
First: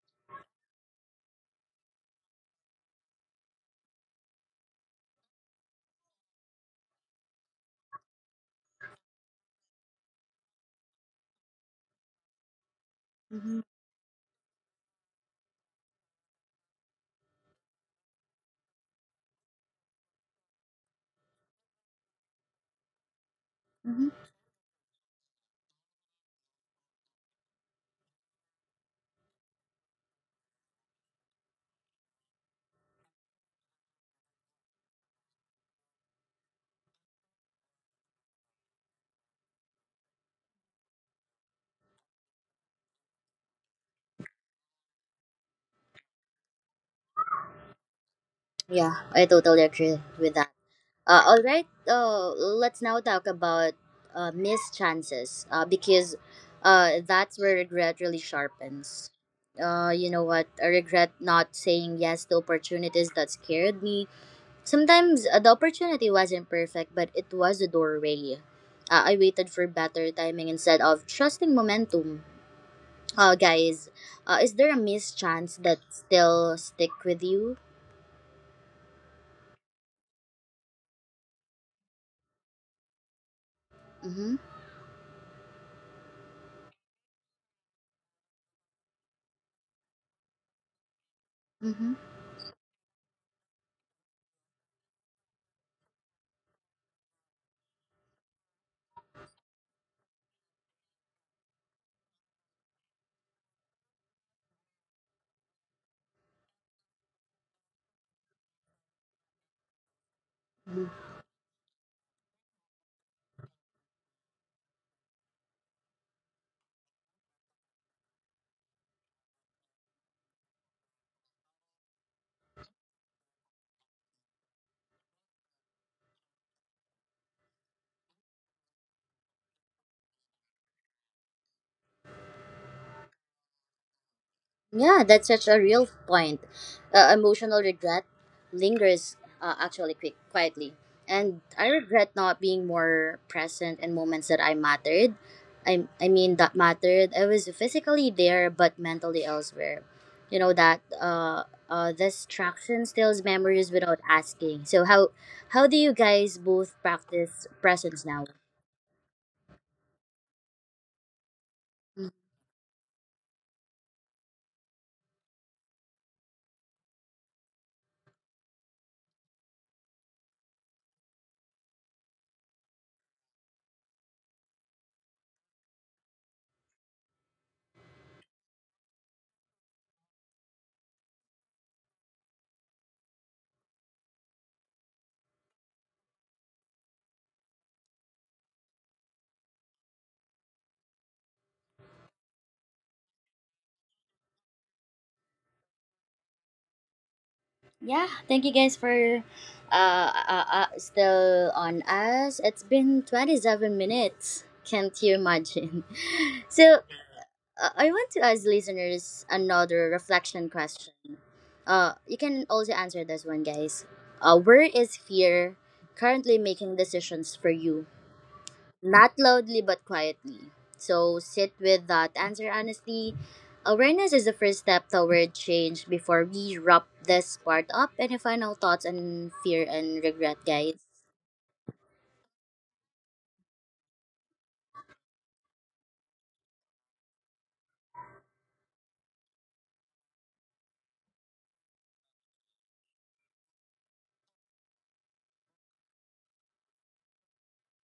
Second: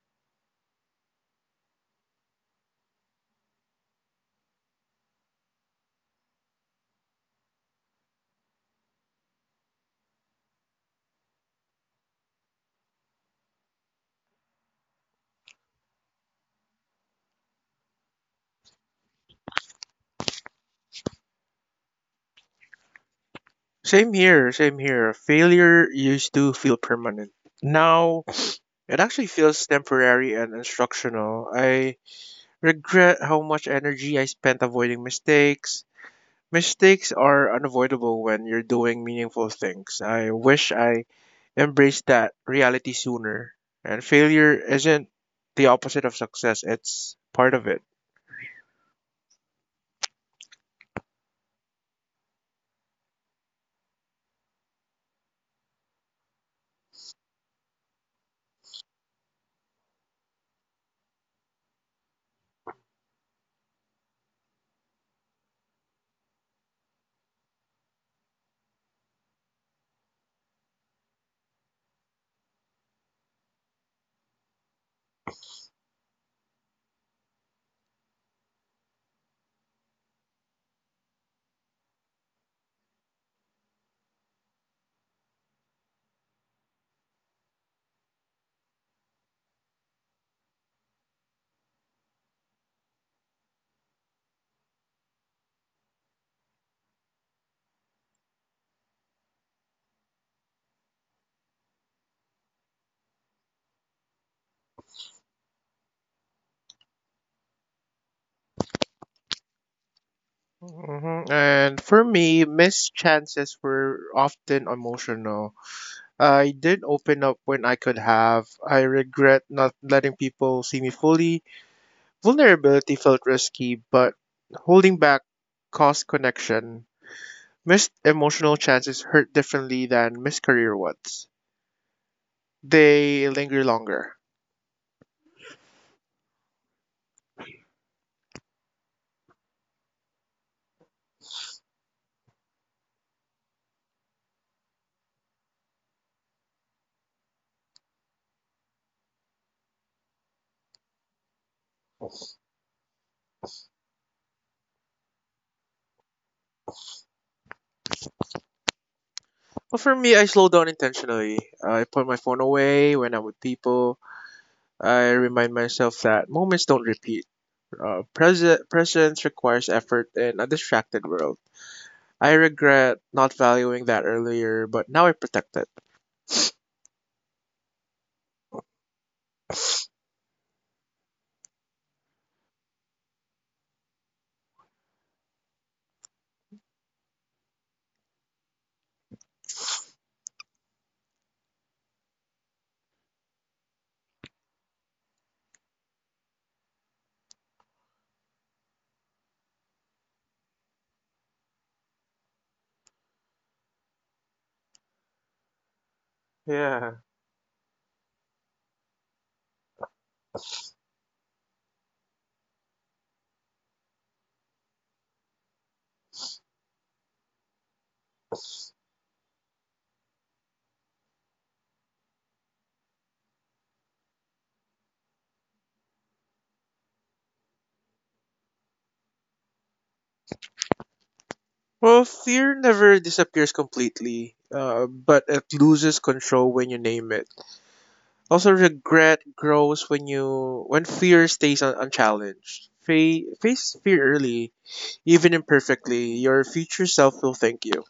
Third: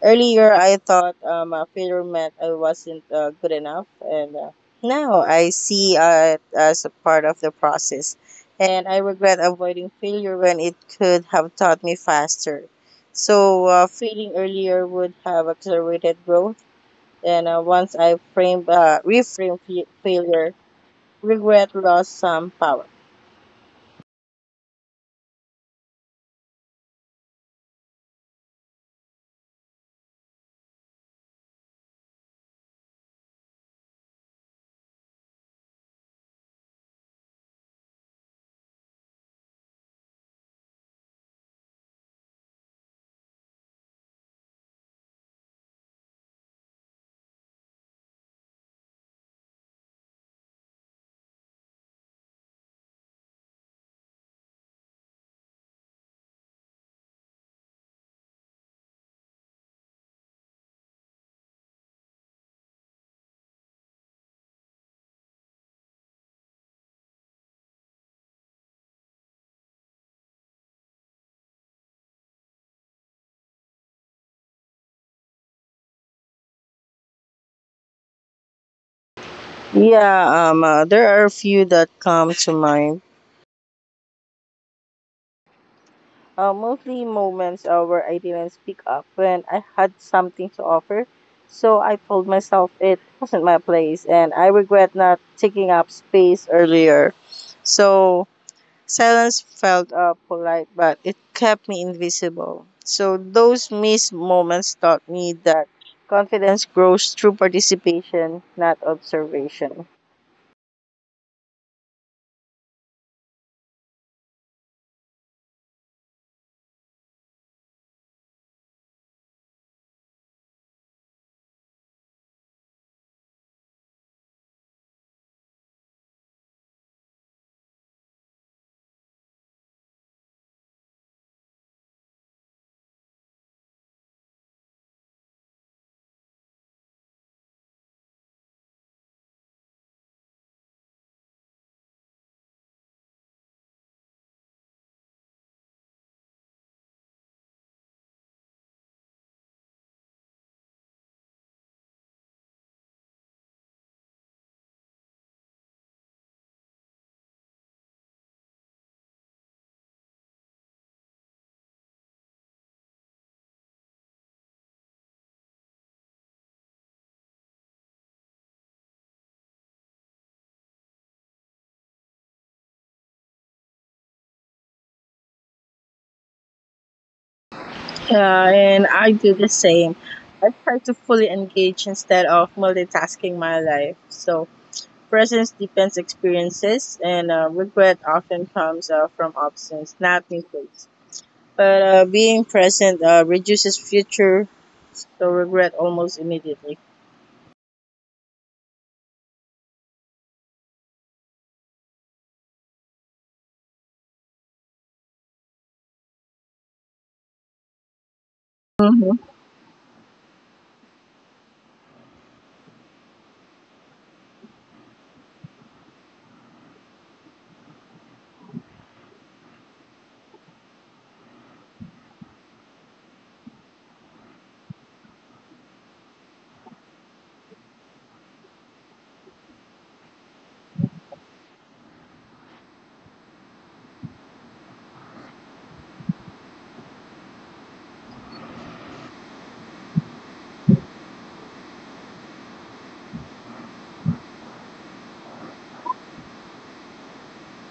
Earlier, I thought failure meant I wasn't good enough, and now I see it as a part of the process. And I regret avoiding failure when it could have taught me faster. So, failing earlier would have accelerated growth. And once I reframed failure, regret lost some power. Same here. Failure used to feel permanent. Now, it actually feels temporary and instructional. I regret how much energy I spent avoiding mistakes. Mistakes are unavoidable when you're doing meaningful things. I wish I embraced that reality sooner. And failure isn't the opposite of success, it's part of it. Yeah, I totally agree with that. All right, let's now talk about missed chances, because, that's where regret really sharpens. You know what? I regret not saying yes to opportunities that scared me. Sometimes, the opportunity wasn't perfect, but it was a doorway. I waited for better timing instead of trusting momentum. Guys, is there a missed chance that still stick with you? Yeah, there are a few that come to mind. Mm-hmm. Mostly moments where I didn't speak up when I had something to offer. So I Mm-hmm. told myself it wasn't my place, and I regret not taking up space earlier. So silence felt polite, but it kept me invisible. So those missed moments taught me that confidence grows through participation, not observation. Mm-hmm. And for me, missed chances were often emotional. I did open up when I could have. I regret not letting people see me fully. Vulnerability felt risky, but holding back caused connection. Missed emotional chances hurt differently than missed career ones. They linger longer. Yeah, that's such a real point. Emotional regret lingers, actually, quietly. And I regret not being more present in moments that I mattered. I mean, that mattered. I was physically there, but mentally elsewhere. That distraction steals memories without asking. So, how do you guys both practice presence now? Well, for me, I slow down intentionally. I put my phone away when I'm with people. I remind myself that moments don't repeat. President Presence requires effort in a distracted world. I regret not valuing that earlier, but now I protect it. Yeah, and I do the same. I try to fully engage instead of multitasking my life. So presence depends experiences, and regret often comes from absence, not increase. But being present reduces future so regret almost immediately. Yeah, thank you guys for still on us. It's been 27 minutes. Can't you imagine? So, Yeah. I want to ask listeners hmm another reflection question. You can also answer this one, guys. Where is fear currently making decisions for you? Not loudly but quietly. So sit with that answer honestly. Awareness is the first step toward change before we wrap this part up. Any final thoughts on fear and regret, guys? Well, fear never disappears completely, but it loses control when you name it. Also, regret grows when fear stays unchallenged. Face fear early, even imperfectly. Your future self will thank you.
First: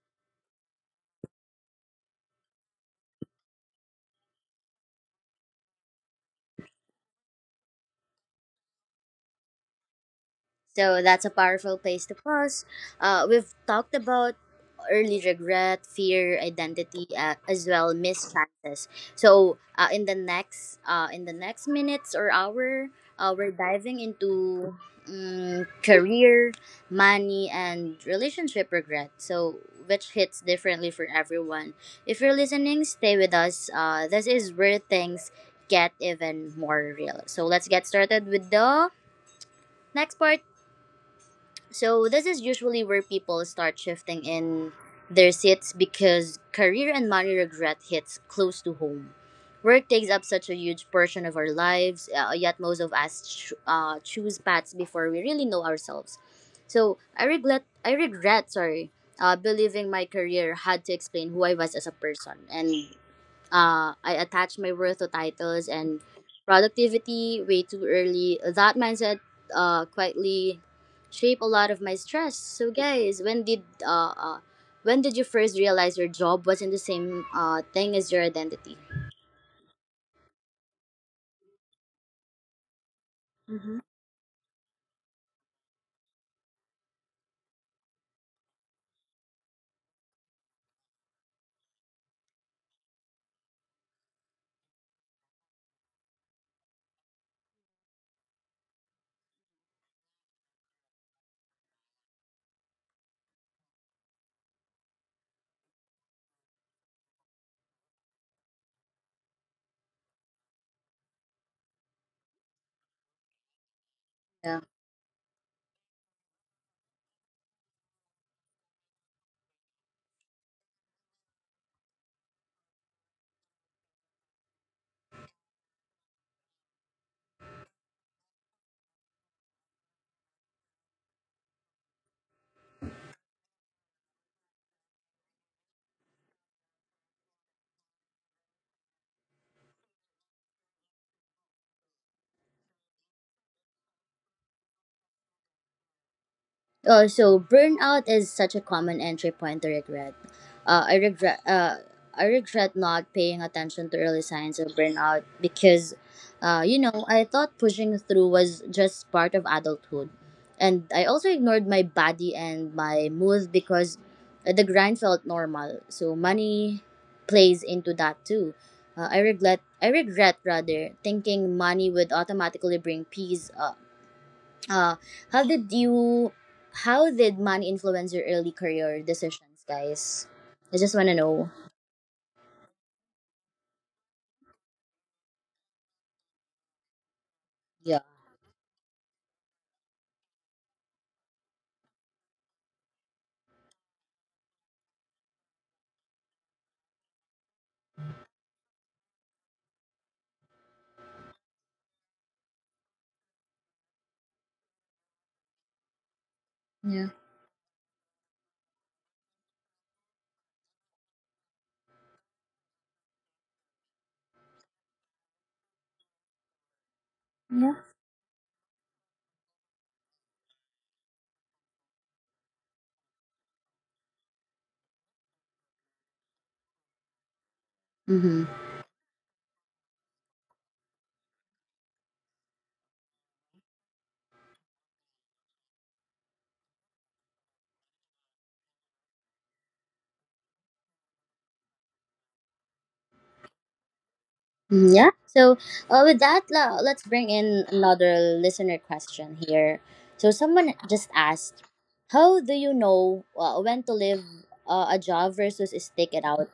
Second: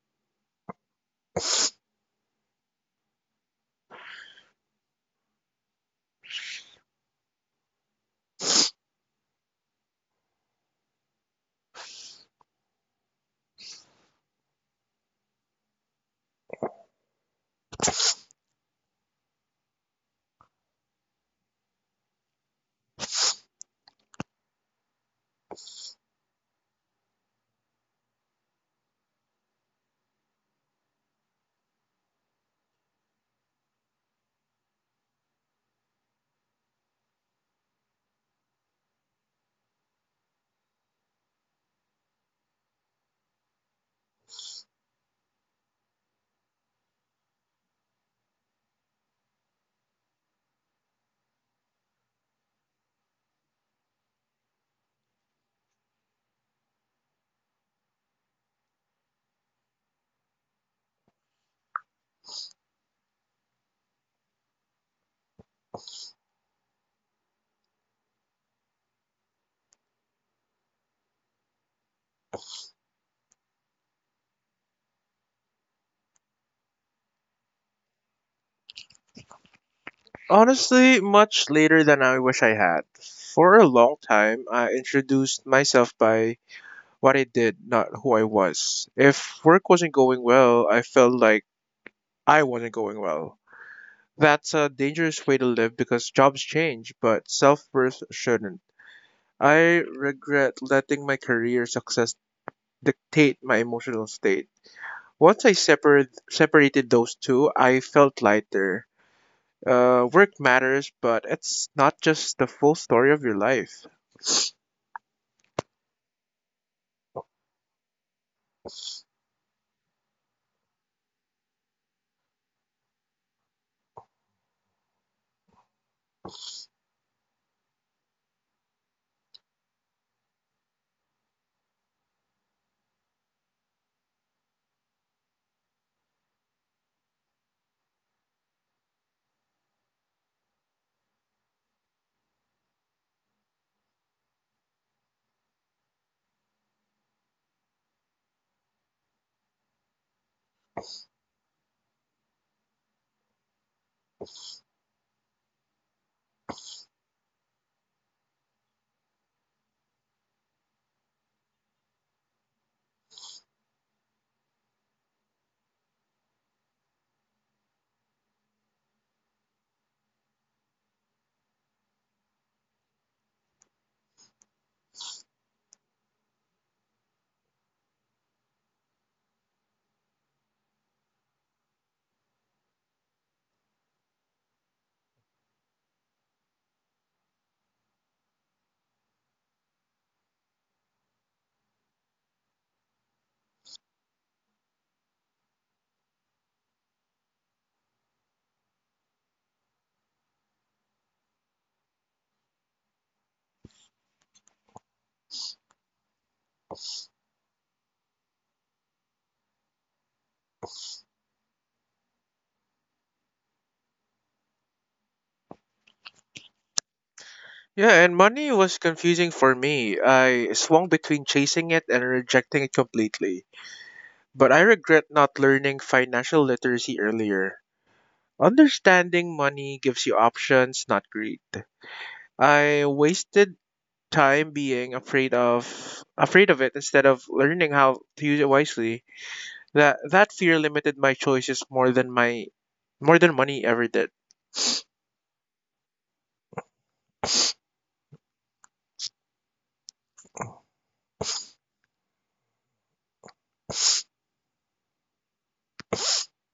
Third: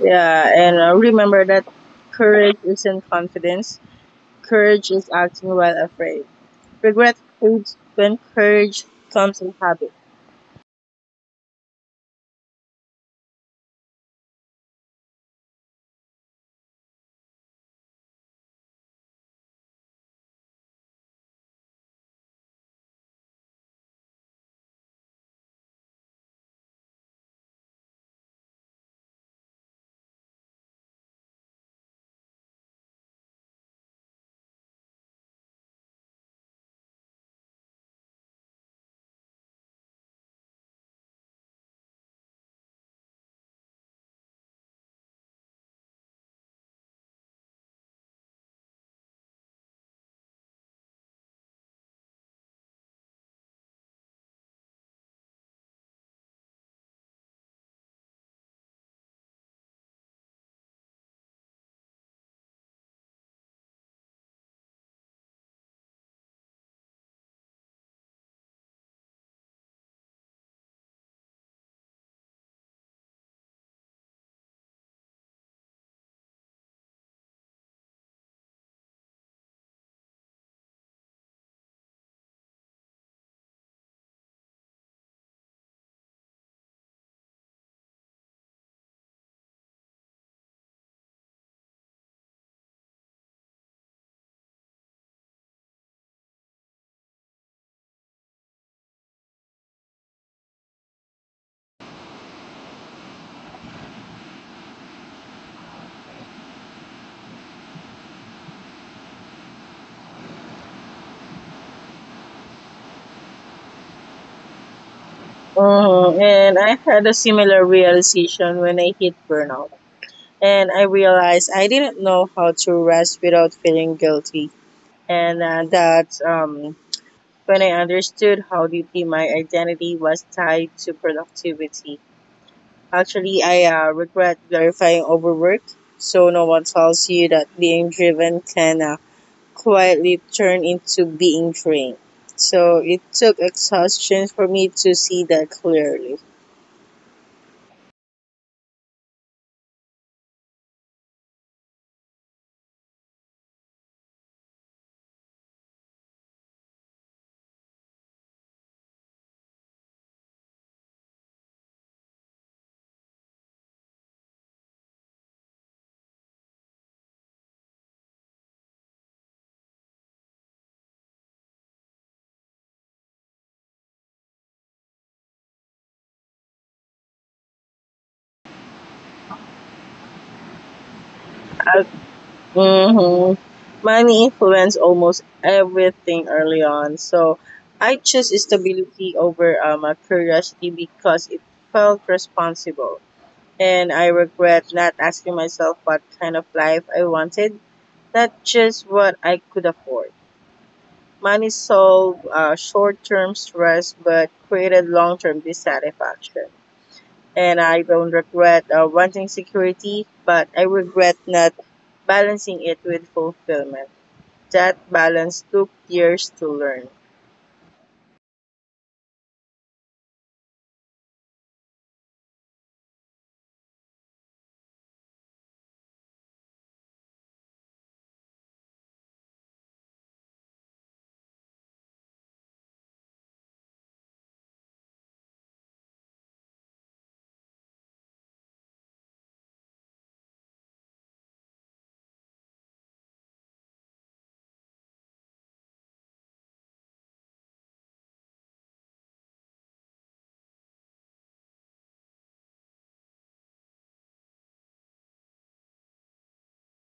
Yeah, and remember that courage isn't confidence. Courage is acting while afraid. Regret fades when courage comes in habit. So that's a powerful place to pause. We've talked about early regret, fear, identity, as well missed chances. So in the next minutes or hour, we're diving into career, money, and relationship regret. So which hits differently for everyone. If you're listening, stay with us. This is where things get even more real. So let's get started with the next part. So this is usually where people start shifting in their seats because career and money regret hits close to home. Work takes up such a huge portion of our lives, yet most of us choose paths before we really know ourselves. So I regret believing my career had to explain who I was as a person, and I attach my worth to titles and productivity way too early. That mindset quietly shape a lot of my stress. So guys, when did you first realize your job wasn't the same thing as your identity? Honestly, much later than I wish I had. For a Hmm. long time, I introduced myself by what I did, not who I was. If work wasn't going well, I felt like I wasn't going well. That's a dangerous way to live because jobs change, but self worth shouldn't. I regret letting my career success dictate my emotional state. Once I separated those two, I felt lighter. Work matters, but it's not just the full story of your life. And I had a similar realization when I hit burnout. And I realized I didn't know how to rest without feeling guilty. And that when I understood how deeply my identity was tied to productivity. Actually, I regret glorifying overwork, so no one tells you that being driven can quietly turn into being drained. So it took exhaustion for me to see that clearly. So burnout is such a common entry point to regret. I regret. I regret not paying attention to early signs of burnout because, I thought pushing through was just part of adulthood, and I also ignored my body and my mood because the grind felt normal. So money plays into that too. I regret rather thinking money would automatically bring peace. Uh, how did you? How did money influence your early career decisions, guys? I just want to know. hmm Money influenced almost everything early on. So I Yeah. chose stability over curiosity because it felt responsible. And I regret not asking myself what kind of life I wanted, not just what I could afford. Money solved short term stress but created long term dissatisfaction. Yeah. And I don't regret wanting security, but I regret not balancing it with fulfillment. That balance took years to learn. Yeah. Yeah, and money was confusing for me. I swung between chasing it and rejecting it completely. But I regret not learning financial literacy earlier. Mm-hmm. Understanding money gives you options, not greed. I wasted time being afraid of it instead of learning how to use it wisely. That fear limited my choices more than my more than money ever did. Yeah. So, with that, let's bring in another listener question here. So, someone just asked, "How do you know when to leave a job versus stick it out?"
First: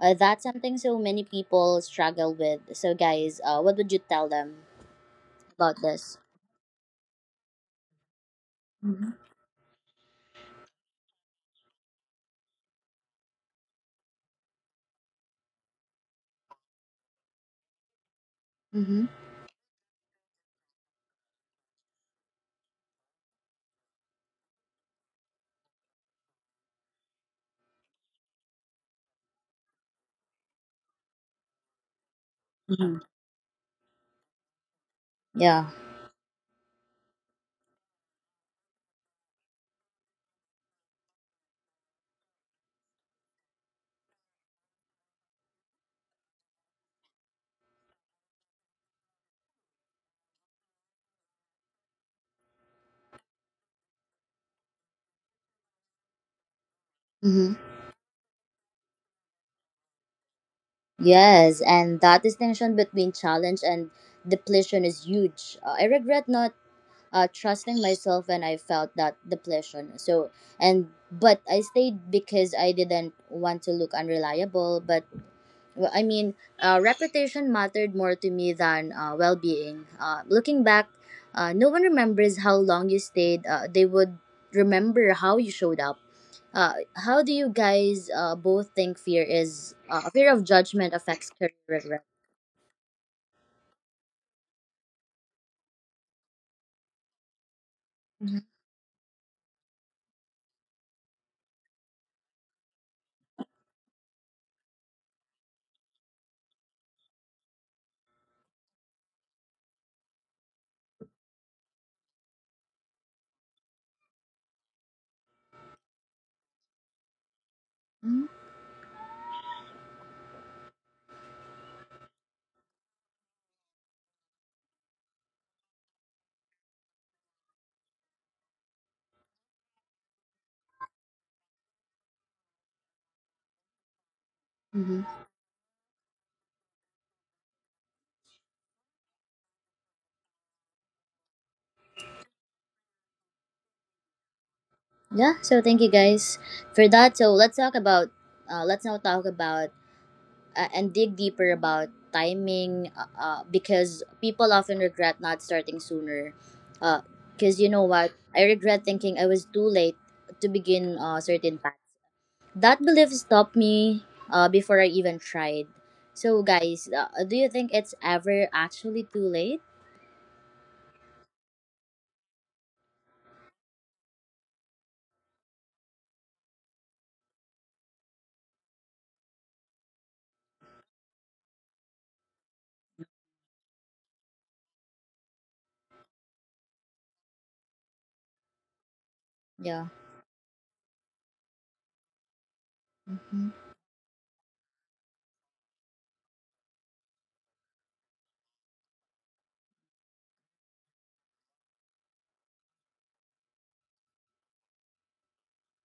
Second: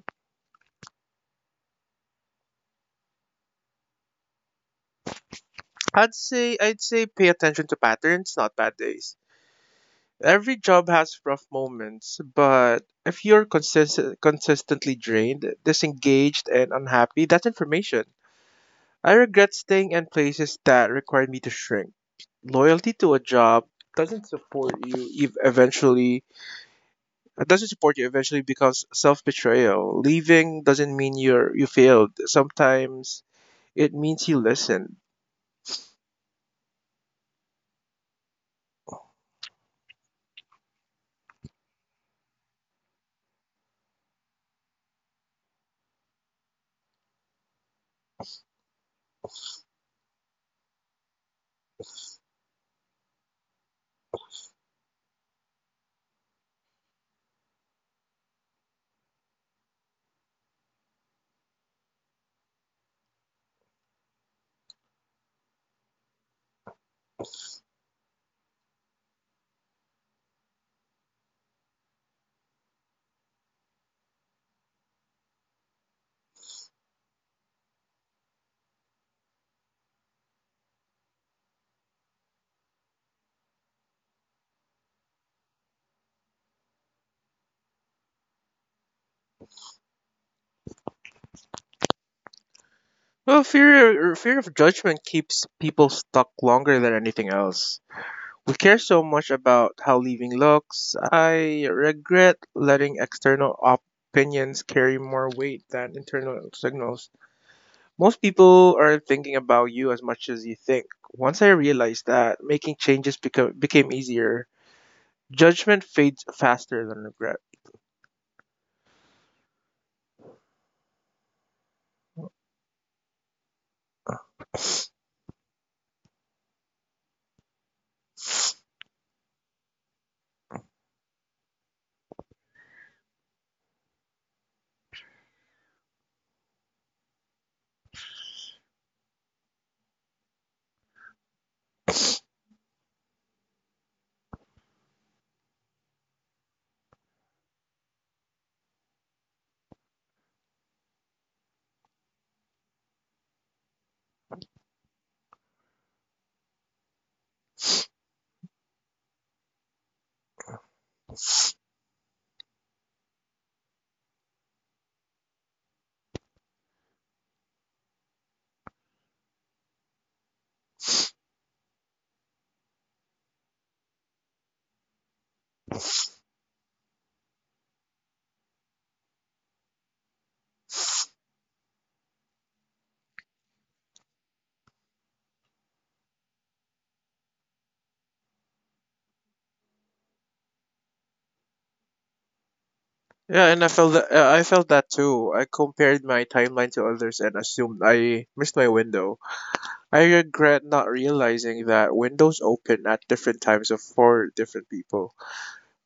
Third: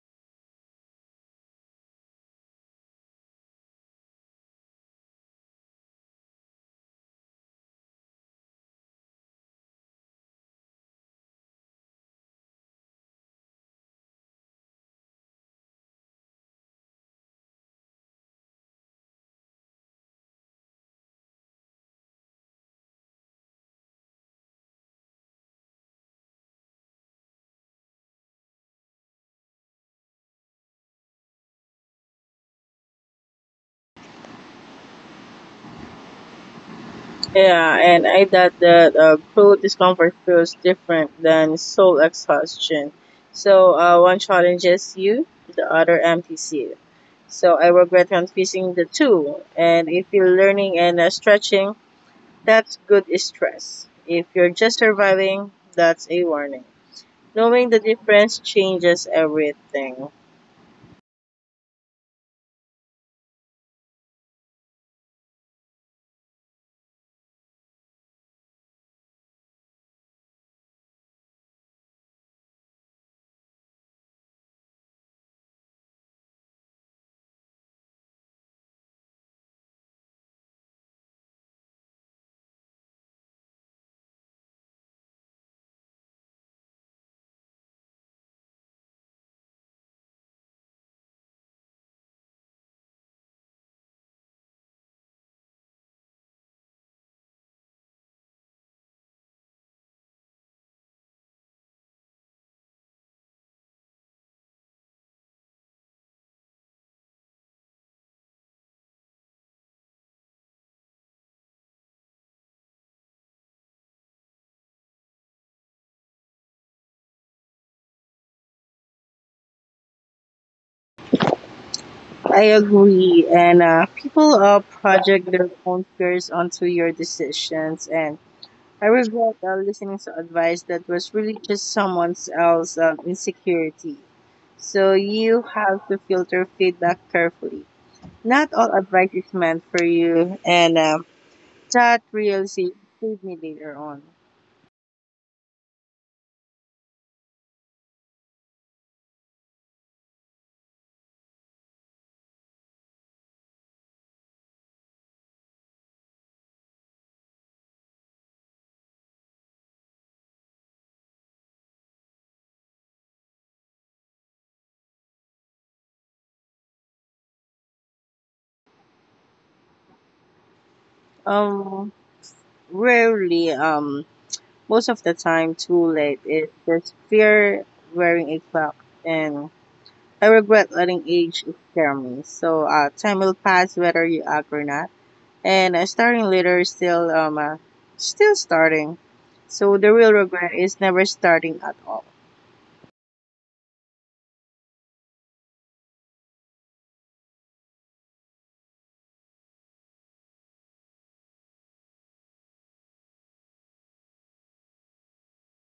That's something so many people struggle with. So, guys, what would you tell them about this? I'd say pay attention to patterns, not bad Mm-hmm. days. Every job has rough moments, but if you're consistently drained, disengaged, and unhappy, that's information. Mm-hmm. I regret staying in places that required me to shrink. Loyalty to a job doesn't support you ev- eventually it doesn't support you eventually becomes self-betrayal. Leaving doesn't mean you failed. Sometimes it means you listened. Yeah. Yeah, and I thought that cruel discomfort feels different than soul exhaustion. So one challenges you, the other empties you. So I regret confusing the two. And if you're learning and stretching, that's good stress. If you're just surviving, that's a warning. Mm-hmm. Knowing the difference changes everything. Yes, and that distinction between challenge and depletion is huge. I regret not trusting myself when I felt that depletion. So, and but I stayed because I didn't want to look unreliable, but well, I mean, reputation mattered more to me than well being. Looking back, no one remembers how long you stayed. They would remember how you showed up. How do you guys both think fear of judgment affects career regret? Well, fear of judgment keeps people stuck longer than anything else. We care so much about how leaving looks. I regret letting external opinions carry more weight than internal signals. Most people aren't thinking about you as much as you think. Once I realized that, became easier. Judgment fades faster than regret. I agree. And people project their own fears onto your decisions. And I regret listening to advice that was really just someone else's insecurity. So Mm-hmm. you have to filter feedback carefully. Not all advice is meant for you. And that realization saved me later on. Yeah. So thank you guys for that. So let's now talk about and dig deeper about timing because people often regret not starting sooner. Because you know what? I regret thinking I was too late to begin certain path. That belief stopped me before I even tried. So, guys, do you think it's ever actually too late? Um, rarely, most of the time, too late. It's just fear wearing a cloak. And I regret letting age scare me. Time will pass whether you act or not. And starting later is still starting. Yeah. So the real regret is never starting at all. Yeah, Mhm. and I felt that too. I compared my timeline to others and assumed I missed my window. I regret not realizing that windows open at different times of for different people.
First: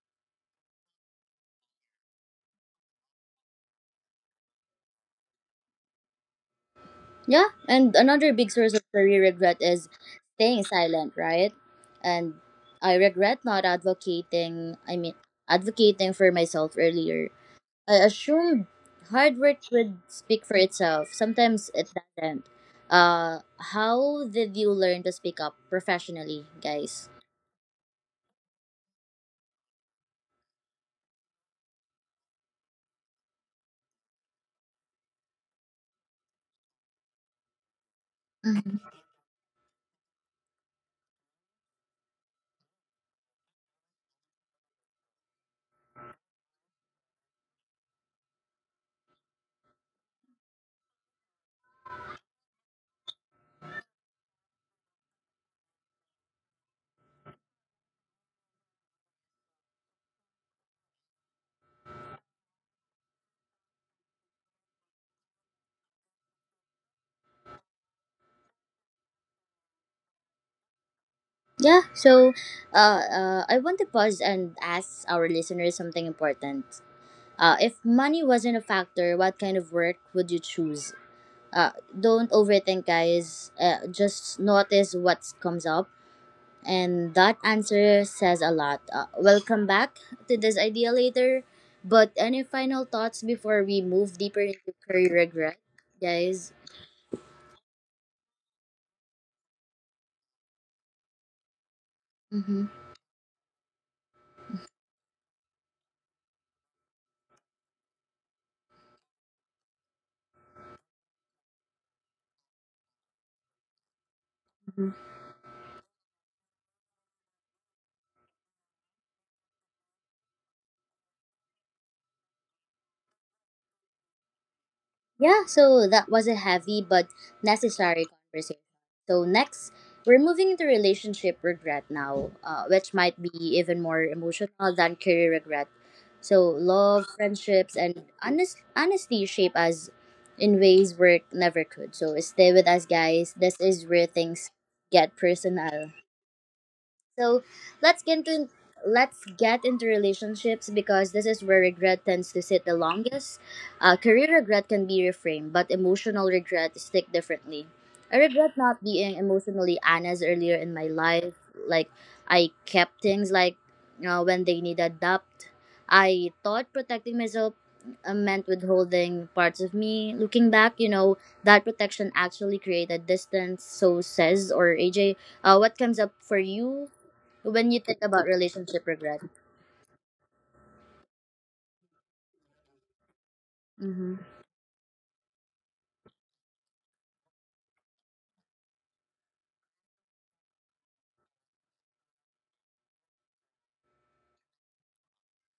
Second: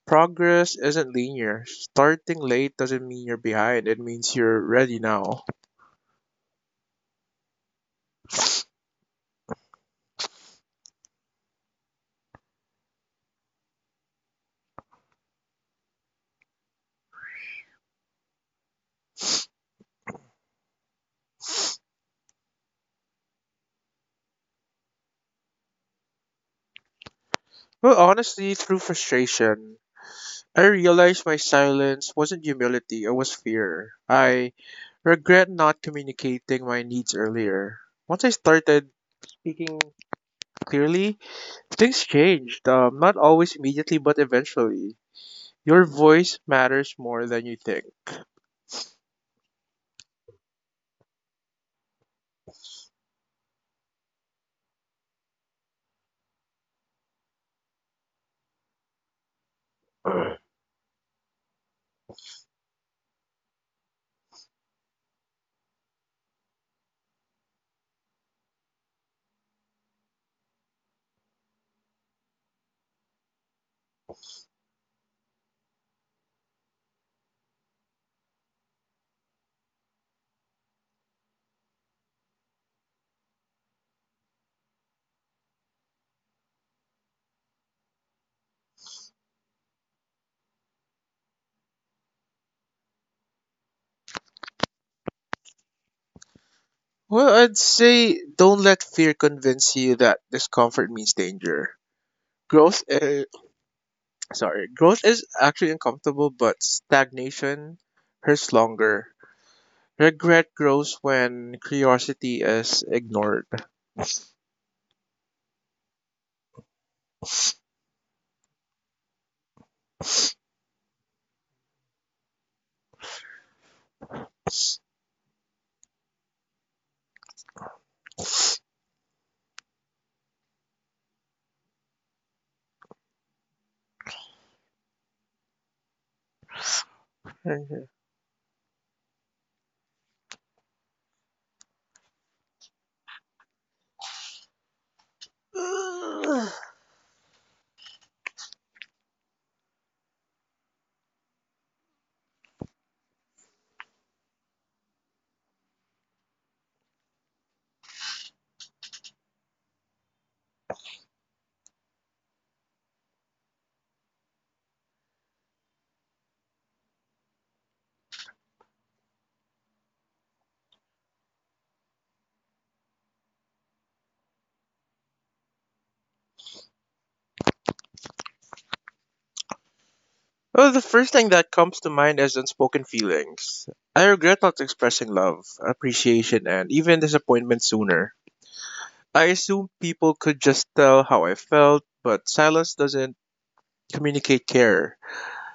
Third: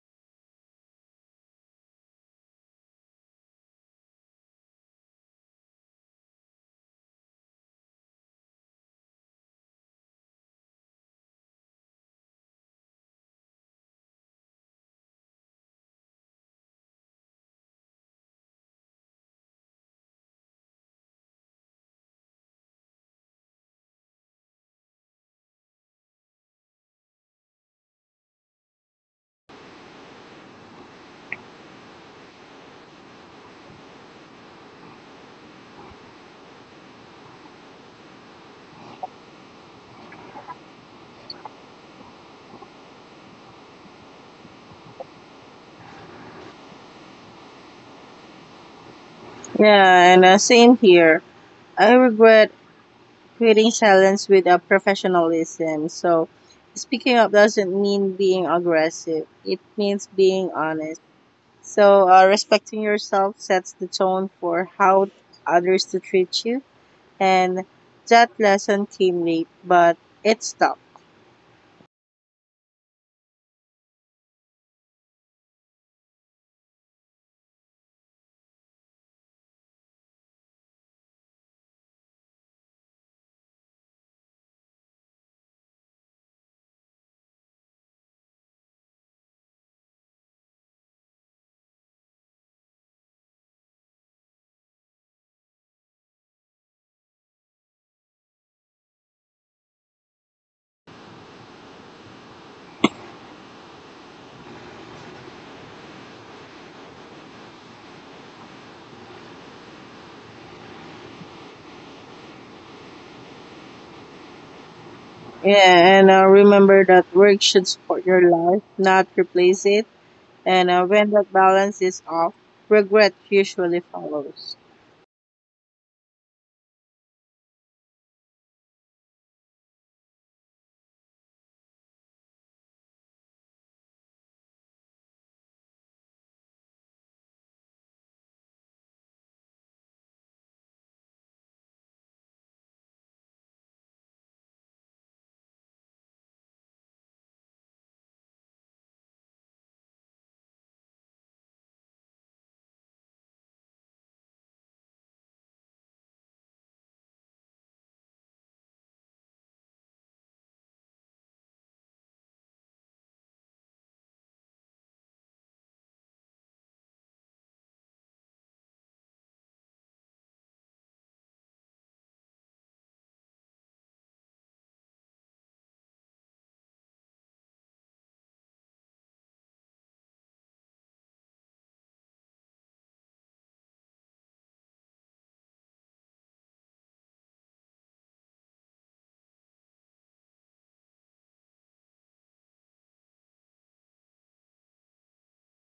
Progress isn't linear. Starting late doesn't mean you're behind. It means you're ready now. Yeah. And another big source of career regret is staying silent, right? And I regret not advocating, I mean, advocating for myself earlier. I assumed hard work would speak for itself. Sometimes it doesn't. Uh, how did you learn to speak up professionally, guys? Well, honestly, through frustration, I realized my silence wasn't humility, it was fear. I regret not communicating my needs earlier. Once I started Mhm. speaking clearly, things changed. Not always immediately, but eventually. Your voice matters more than you think. Yeah, and same here. I regret creating silence with a professionalism. So speaking up doesn't mean being aggressive. It means being honest. So respecting yourself sets the tone for how others to treat you. And that lesson came late, but it stuck. Yeah, so I want to pause and ask our listeners something important. If money wasn't a factor, what kind of work would you choose? Don't overthink, guys. Just notice what comes up. And that answer says a lot. We'll come back to this idea later. But any final thoughts before we move deeper into career regret, guys? Well, I'd say don't let fear convince you that discomfort means danger. Growth, uh, Growth is actually uncomfortable, but stagnation hurts longer. Regret grows when curiosity is ignored. Yeah, and remember that work should support your life, not replace it. And when that balance is off, regret usually follows. Yeah, so that was a heavy but necessary conversation. So next, we're moving into relationship regret now, which might be even more emotional than career regret. So love, friendships, and honesty shape us in ways work never could. So stay with us, guys. This is where things get personal. So let's get into let's get into relationships because this is where regret tends to sit the longest. Career regret can be reframed, but emotional regret is stick differently. I regret not being emotionally honest earlier in my life. Like I kept things like, when they needed depth. I thought protecting myself meant withholding parts of me. Looking back, you know that protection actually created distance. So says or AJ, what comes up for you when you think about relationship regret. Well, the first thing that comes to mind is unspoken feelings. I Mm-hmm. regret not expressing love, appreciation, and even disappointment sooner. I assumed people could just tell how I felt, but silence doesn't communicate care.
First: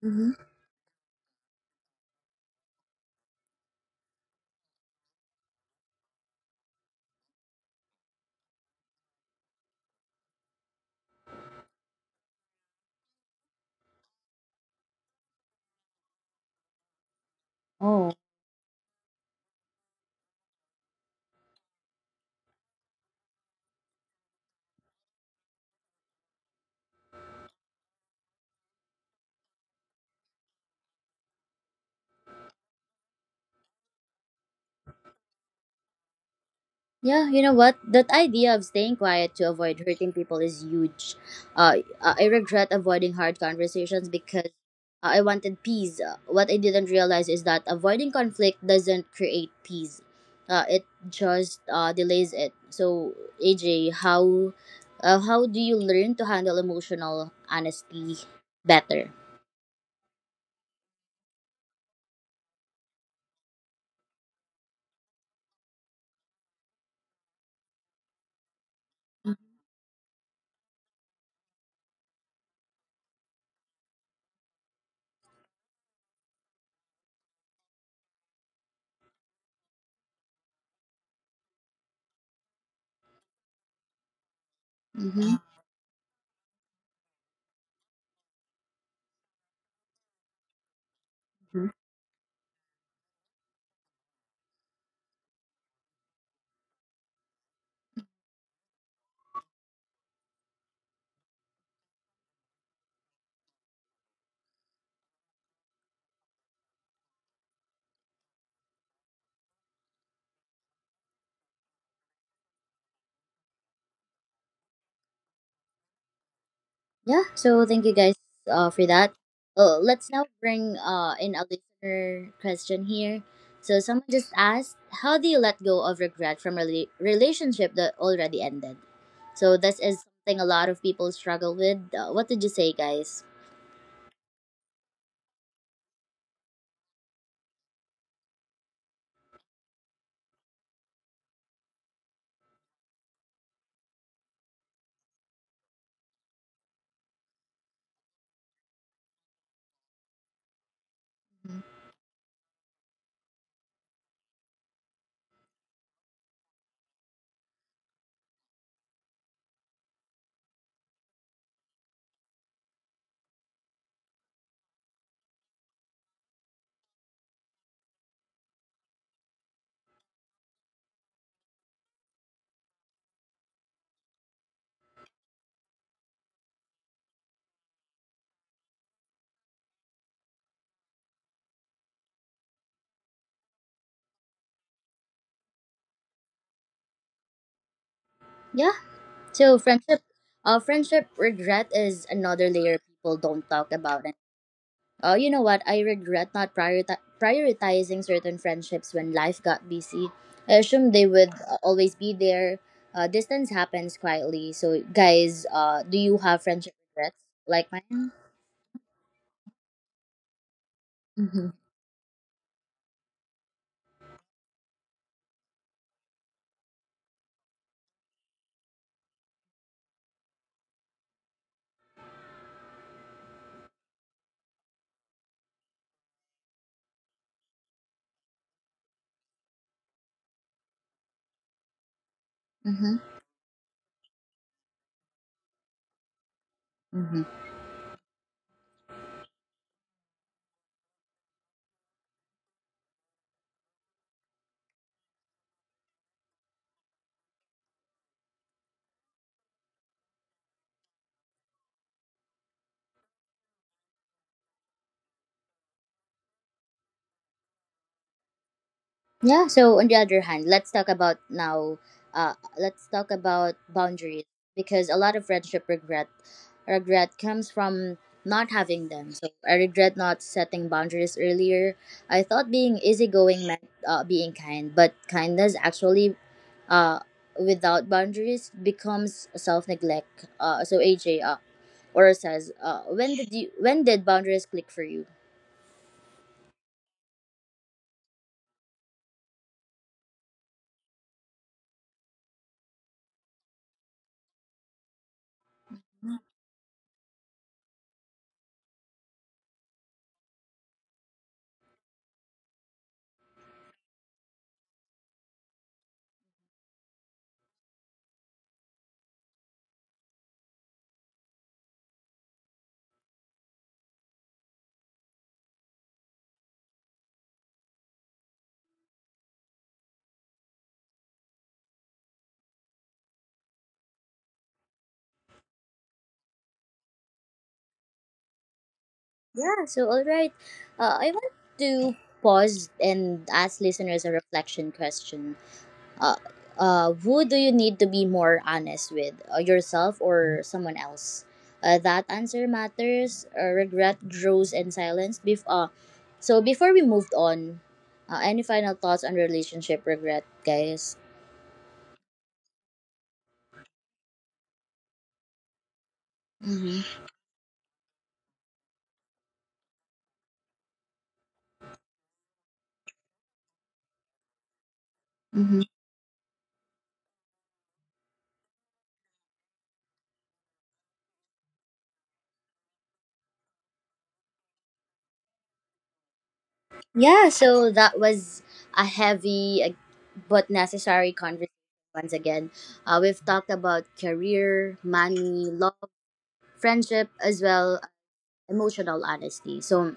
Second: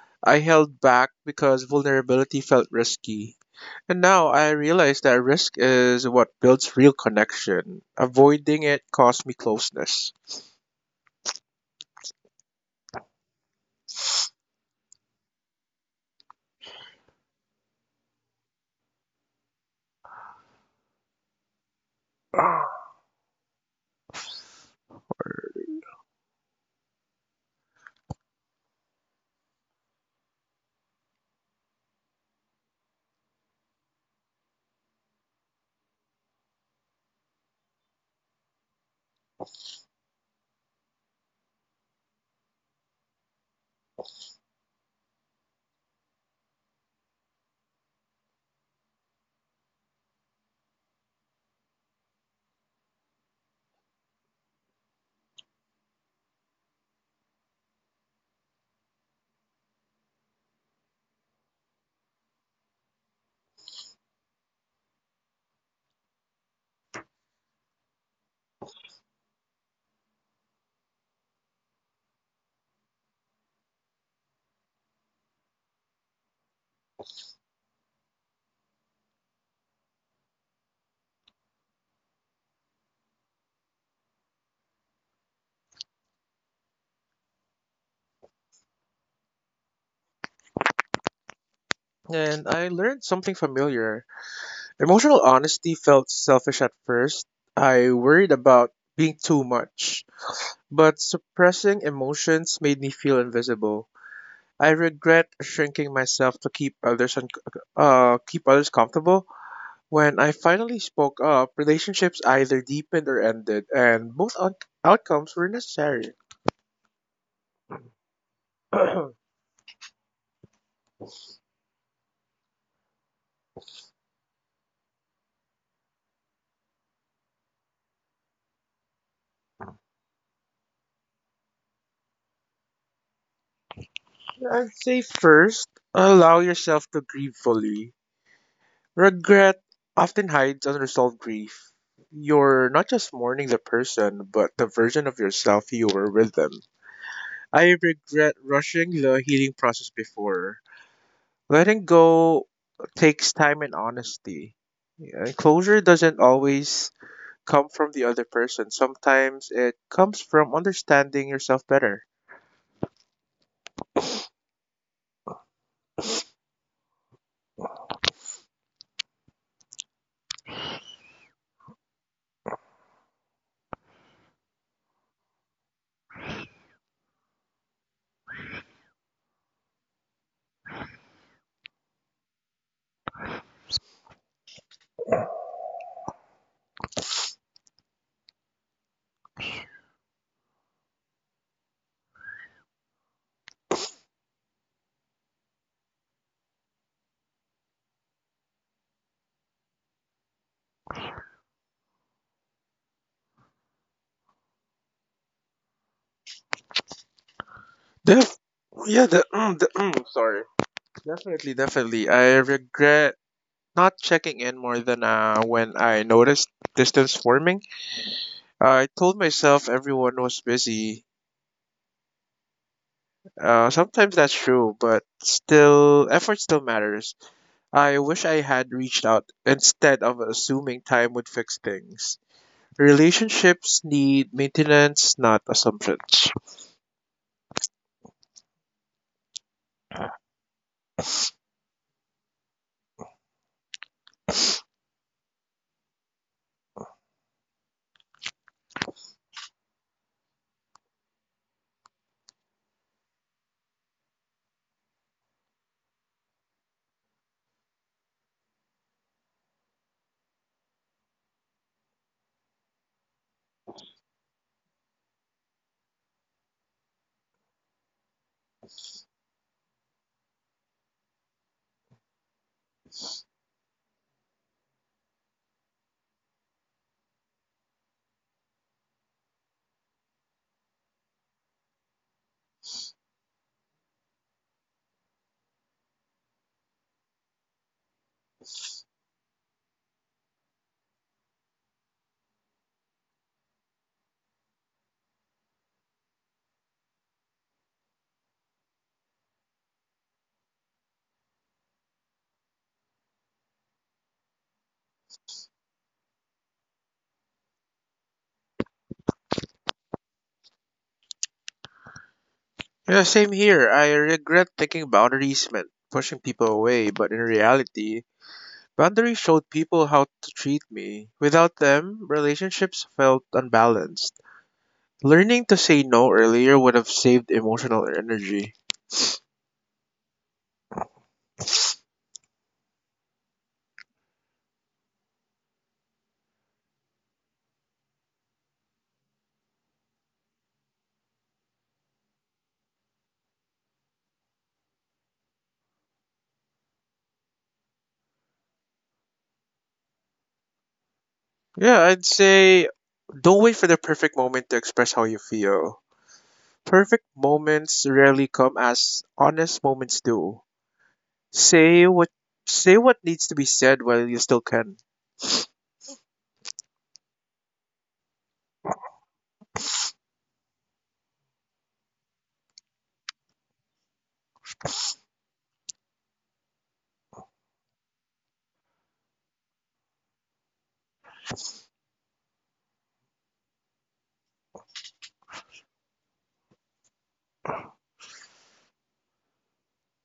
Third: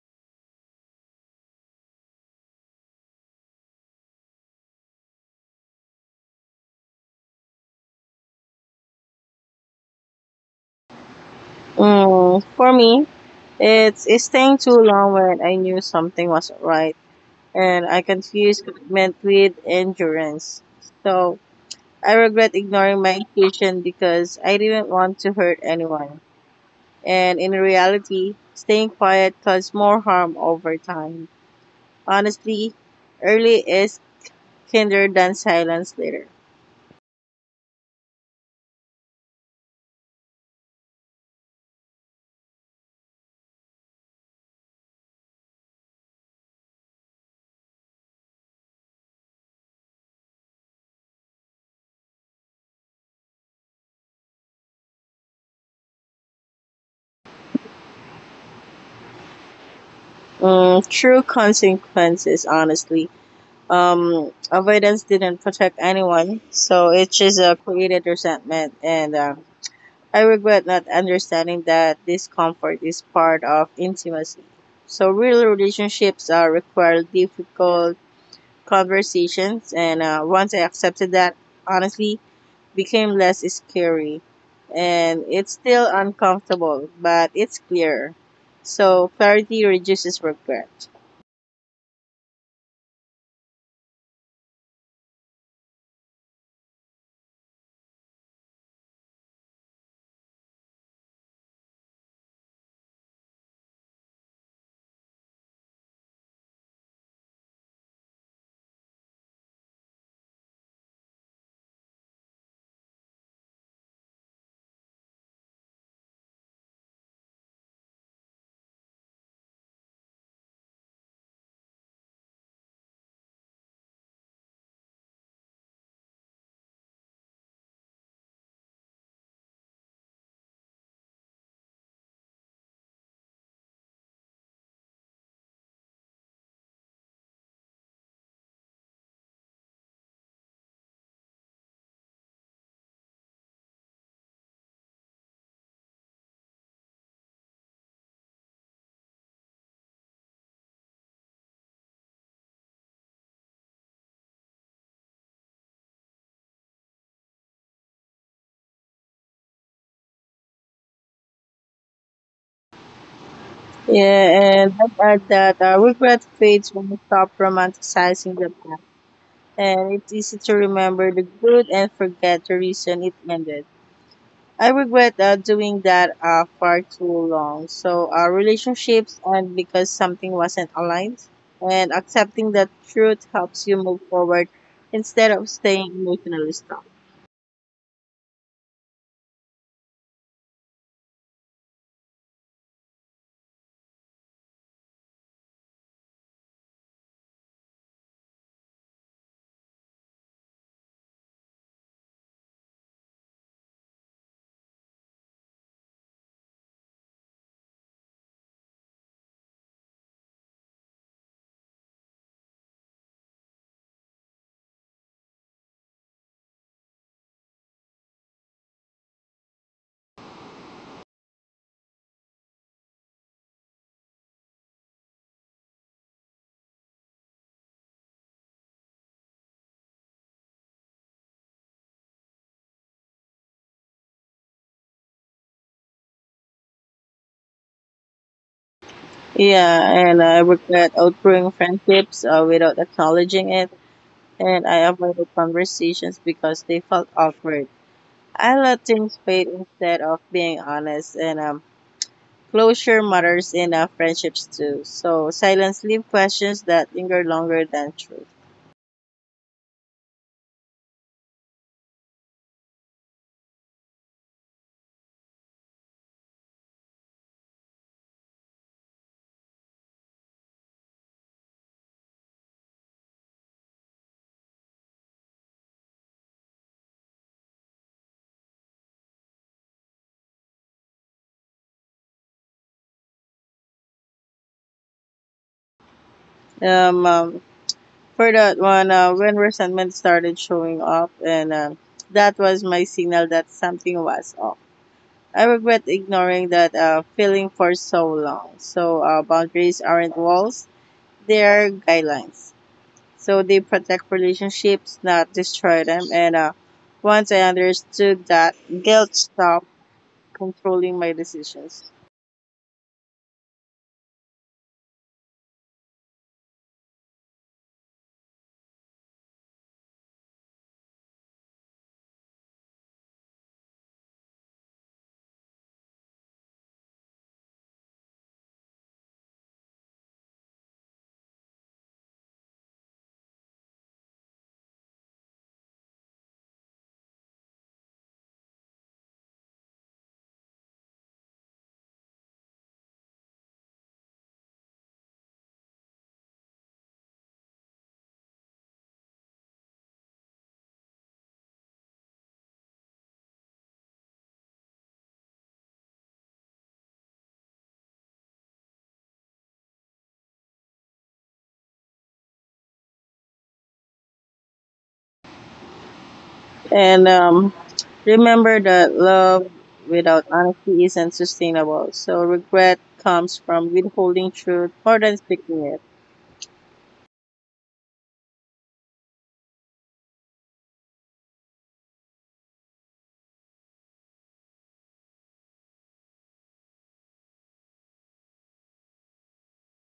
Mm-hmm. I held back because vulnerability felt risky. And now I realize that risk is what builds real connection. Avoiding it cost me closeness. Mm, for me, it's staying too long when I knew something wasn't right, and I Oh. confused commitment with endurance. So I regret Ah. ignoring my intuition because I didn't want to hurt anyone. And in reality, staying quiet caused more harm over time. Honestly, early is kinder than silence later. Yeah, you know what? That idea of staying quiet to avoid hurting people is huge. I regret avoiding hard conversations because I wanted peace. What I didn't realize is that avoiding conflict doesn't create peace. It just delays it. So, AJ, how do you learn to handle emotional honesty better? Mm, true consequences, honestly. Avoidance didn't protect anyone, so it just created resentment. And I regret not understanding that discomfort is part of intimacy. So real relationships require difficult conversations, and once I accepted that, honestly, became less scary. And Mm-hmm. it's still uncomfortable, but it's clearer. So clarity reduces regret. And I learned something familiar. Emotional honesty felt selfish at first. I worried about being too much, but suppressing emotions made me feel invisible. I regret shrinking myself to keep others comfortable. When I finally spoke up, relationships either deepened or ended, and both outcomes were necessary. Yeah, so thank you guys for I'd that. Let's now bring in a listener question here. So someone just asked, how do you let go of regret from a relationship that already ended? So this is something a lot of people struggle with. What did you say, guys? say first, allow yourself to grieve fully. Regret often hides unresolved grief. You're not just mourning the person, but the version of yourself you were with them. I regret rushing the healing process before. Letting go takes time and honesty. Yeah, closure doesn't always come from the other person. Sometimes it comes from understanding yourself better. Yeah, and I'd add that regret fades when we stop romanticizing the past. And it's easy to remember the good and forget the reason it ended. I regret doing that far too long. So relationships end because something wasn't aligned, and accepting that truth helps you move forward instead of staying emotionally stuck. Yeah, so friendship regret is another layer people don't talk about. You know what? I regret not prioritizing certain friendships when life got busy. I assumed they would always be there. Distance happens quietly. So, guys, do you have friendship regrets like mine? Def- yeah, the mm, sorry. Definitely, Mm-hmm. definitely. I regret not checking in more than when I noticed distance forming. I told myself everyone was busy. Sometimes that's true, but still, effort still matters. I wish I had reached out instead of assuming time would fix things. Mm-hmm. Relationships need maintenance, not assumptions. Mm-hmm. Yeah, and I regret outgrowing friendships without acknowledging it, and I avoided conversations because they felt awkward. I let things fade instead of being honest, and closure matters in friendships too. So silence leaves questions that linger longer than truth. Yeah. So on the other hand, let's talk about now. Let's talk about boundaries because a lot of friendship regret comes from not having them. So I regret not setting boundaries earlier. I thought being easygoing meant being kind, but kindness actually uh without boundaries becomes self neglect. So AJ or says, when did you when did boundaries click for you? Um, um for that one, when resentment started showing up, and that was my signal that something was off. I regret ignoring that feeling for so long. So boundaries aren't walls; they are guidelines. So they protect relationships, not destroy them. And once I understood that, guilt stopped controlling my decisions. Yeah, same here. I regret thinking boundaries meant pushing people away, but in reality, boundaries showed people how to treat me. Without them, relationships felt unbalanced. Learning to say no earlier would have saved emotional energy. Yeah, so all right. I want to pause and ask listeners a reflection question. Uh, who do you need to be more honest with, yourself or someone else? That answer matters. Regret grows in silence. So before we moved on, any final thoughts on relationship regret, guys? Yeah, I'd say don't wait for the perfect moment to express how you feel. Perfect Mm-hmm. moments rarely come as honest moments do. Say what Say what needs to be said while you still can. And remember that love without honesty isn't sustainable. So regret comes from withholding truth more than speaking it. Yeah, so that was a heavy but necessary conversation once again. We've talked about career, money, love, friendship, as well as emotional honesty. So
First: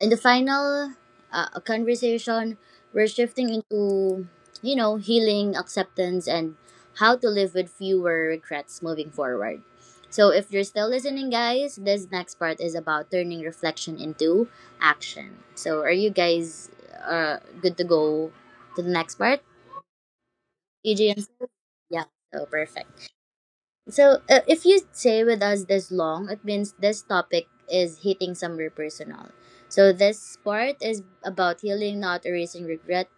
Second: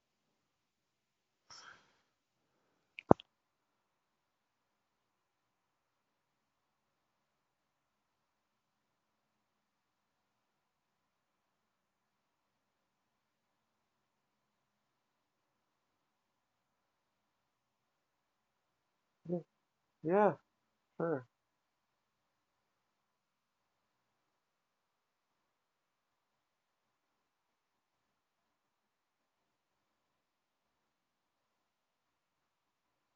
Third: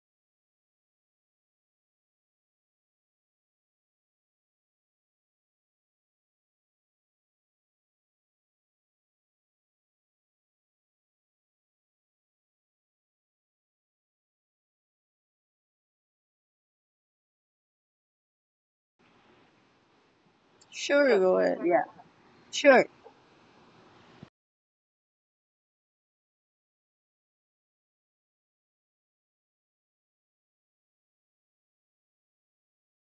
in the final conversation, we're shifting into, healing, acceptance, and how to live with fewer regrets moving forward. So, if you're still listening, guys, this next part is about turning reflection into action. So, are you guys good to go to the next part? Yeah, EJ Sure, yeah. and go ahead. Yeah, yeah, so sure. perfect. So, if you stay with us this long, it means this topic is hitting somewhere personal. So, this part is about healing, not erasing regret,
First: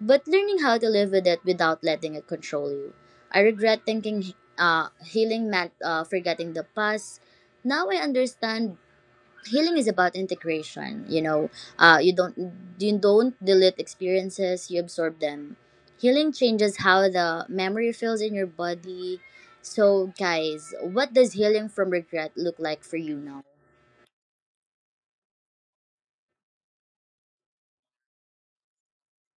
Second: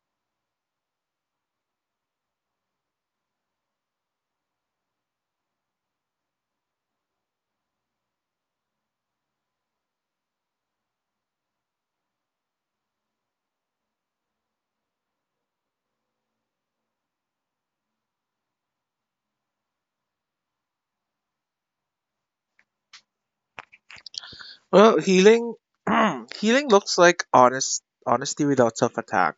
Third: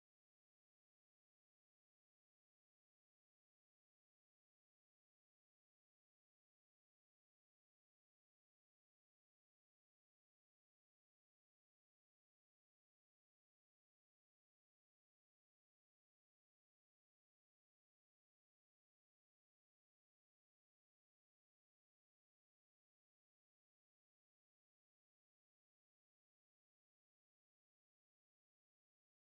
but learning how to live with it without letting it control you. I regret thinking healing meant forgetting the past. Now I understand healing is about integration uh, you don't you don't delete experiences. You absorb them. Healing changes how the memory feels in your body. So guys, what does healing from regret look like for you now? Well, healing healing looks like honest honesty without self-attack.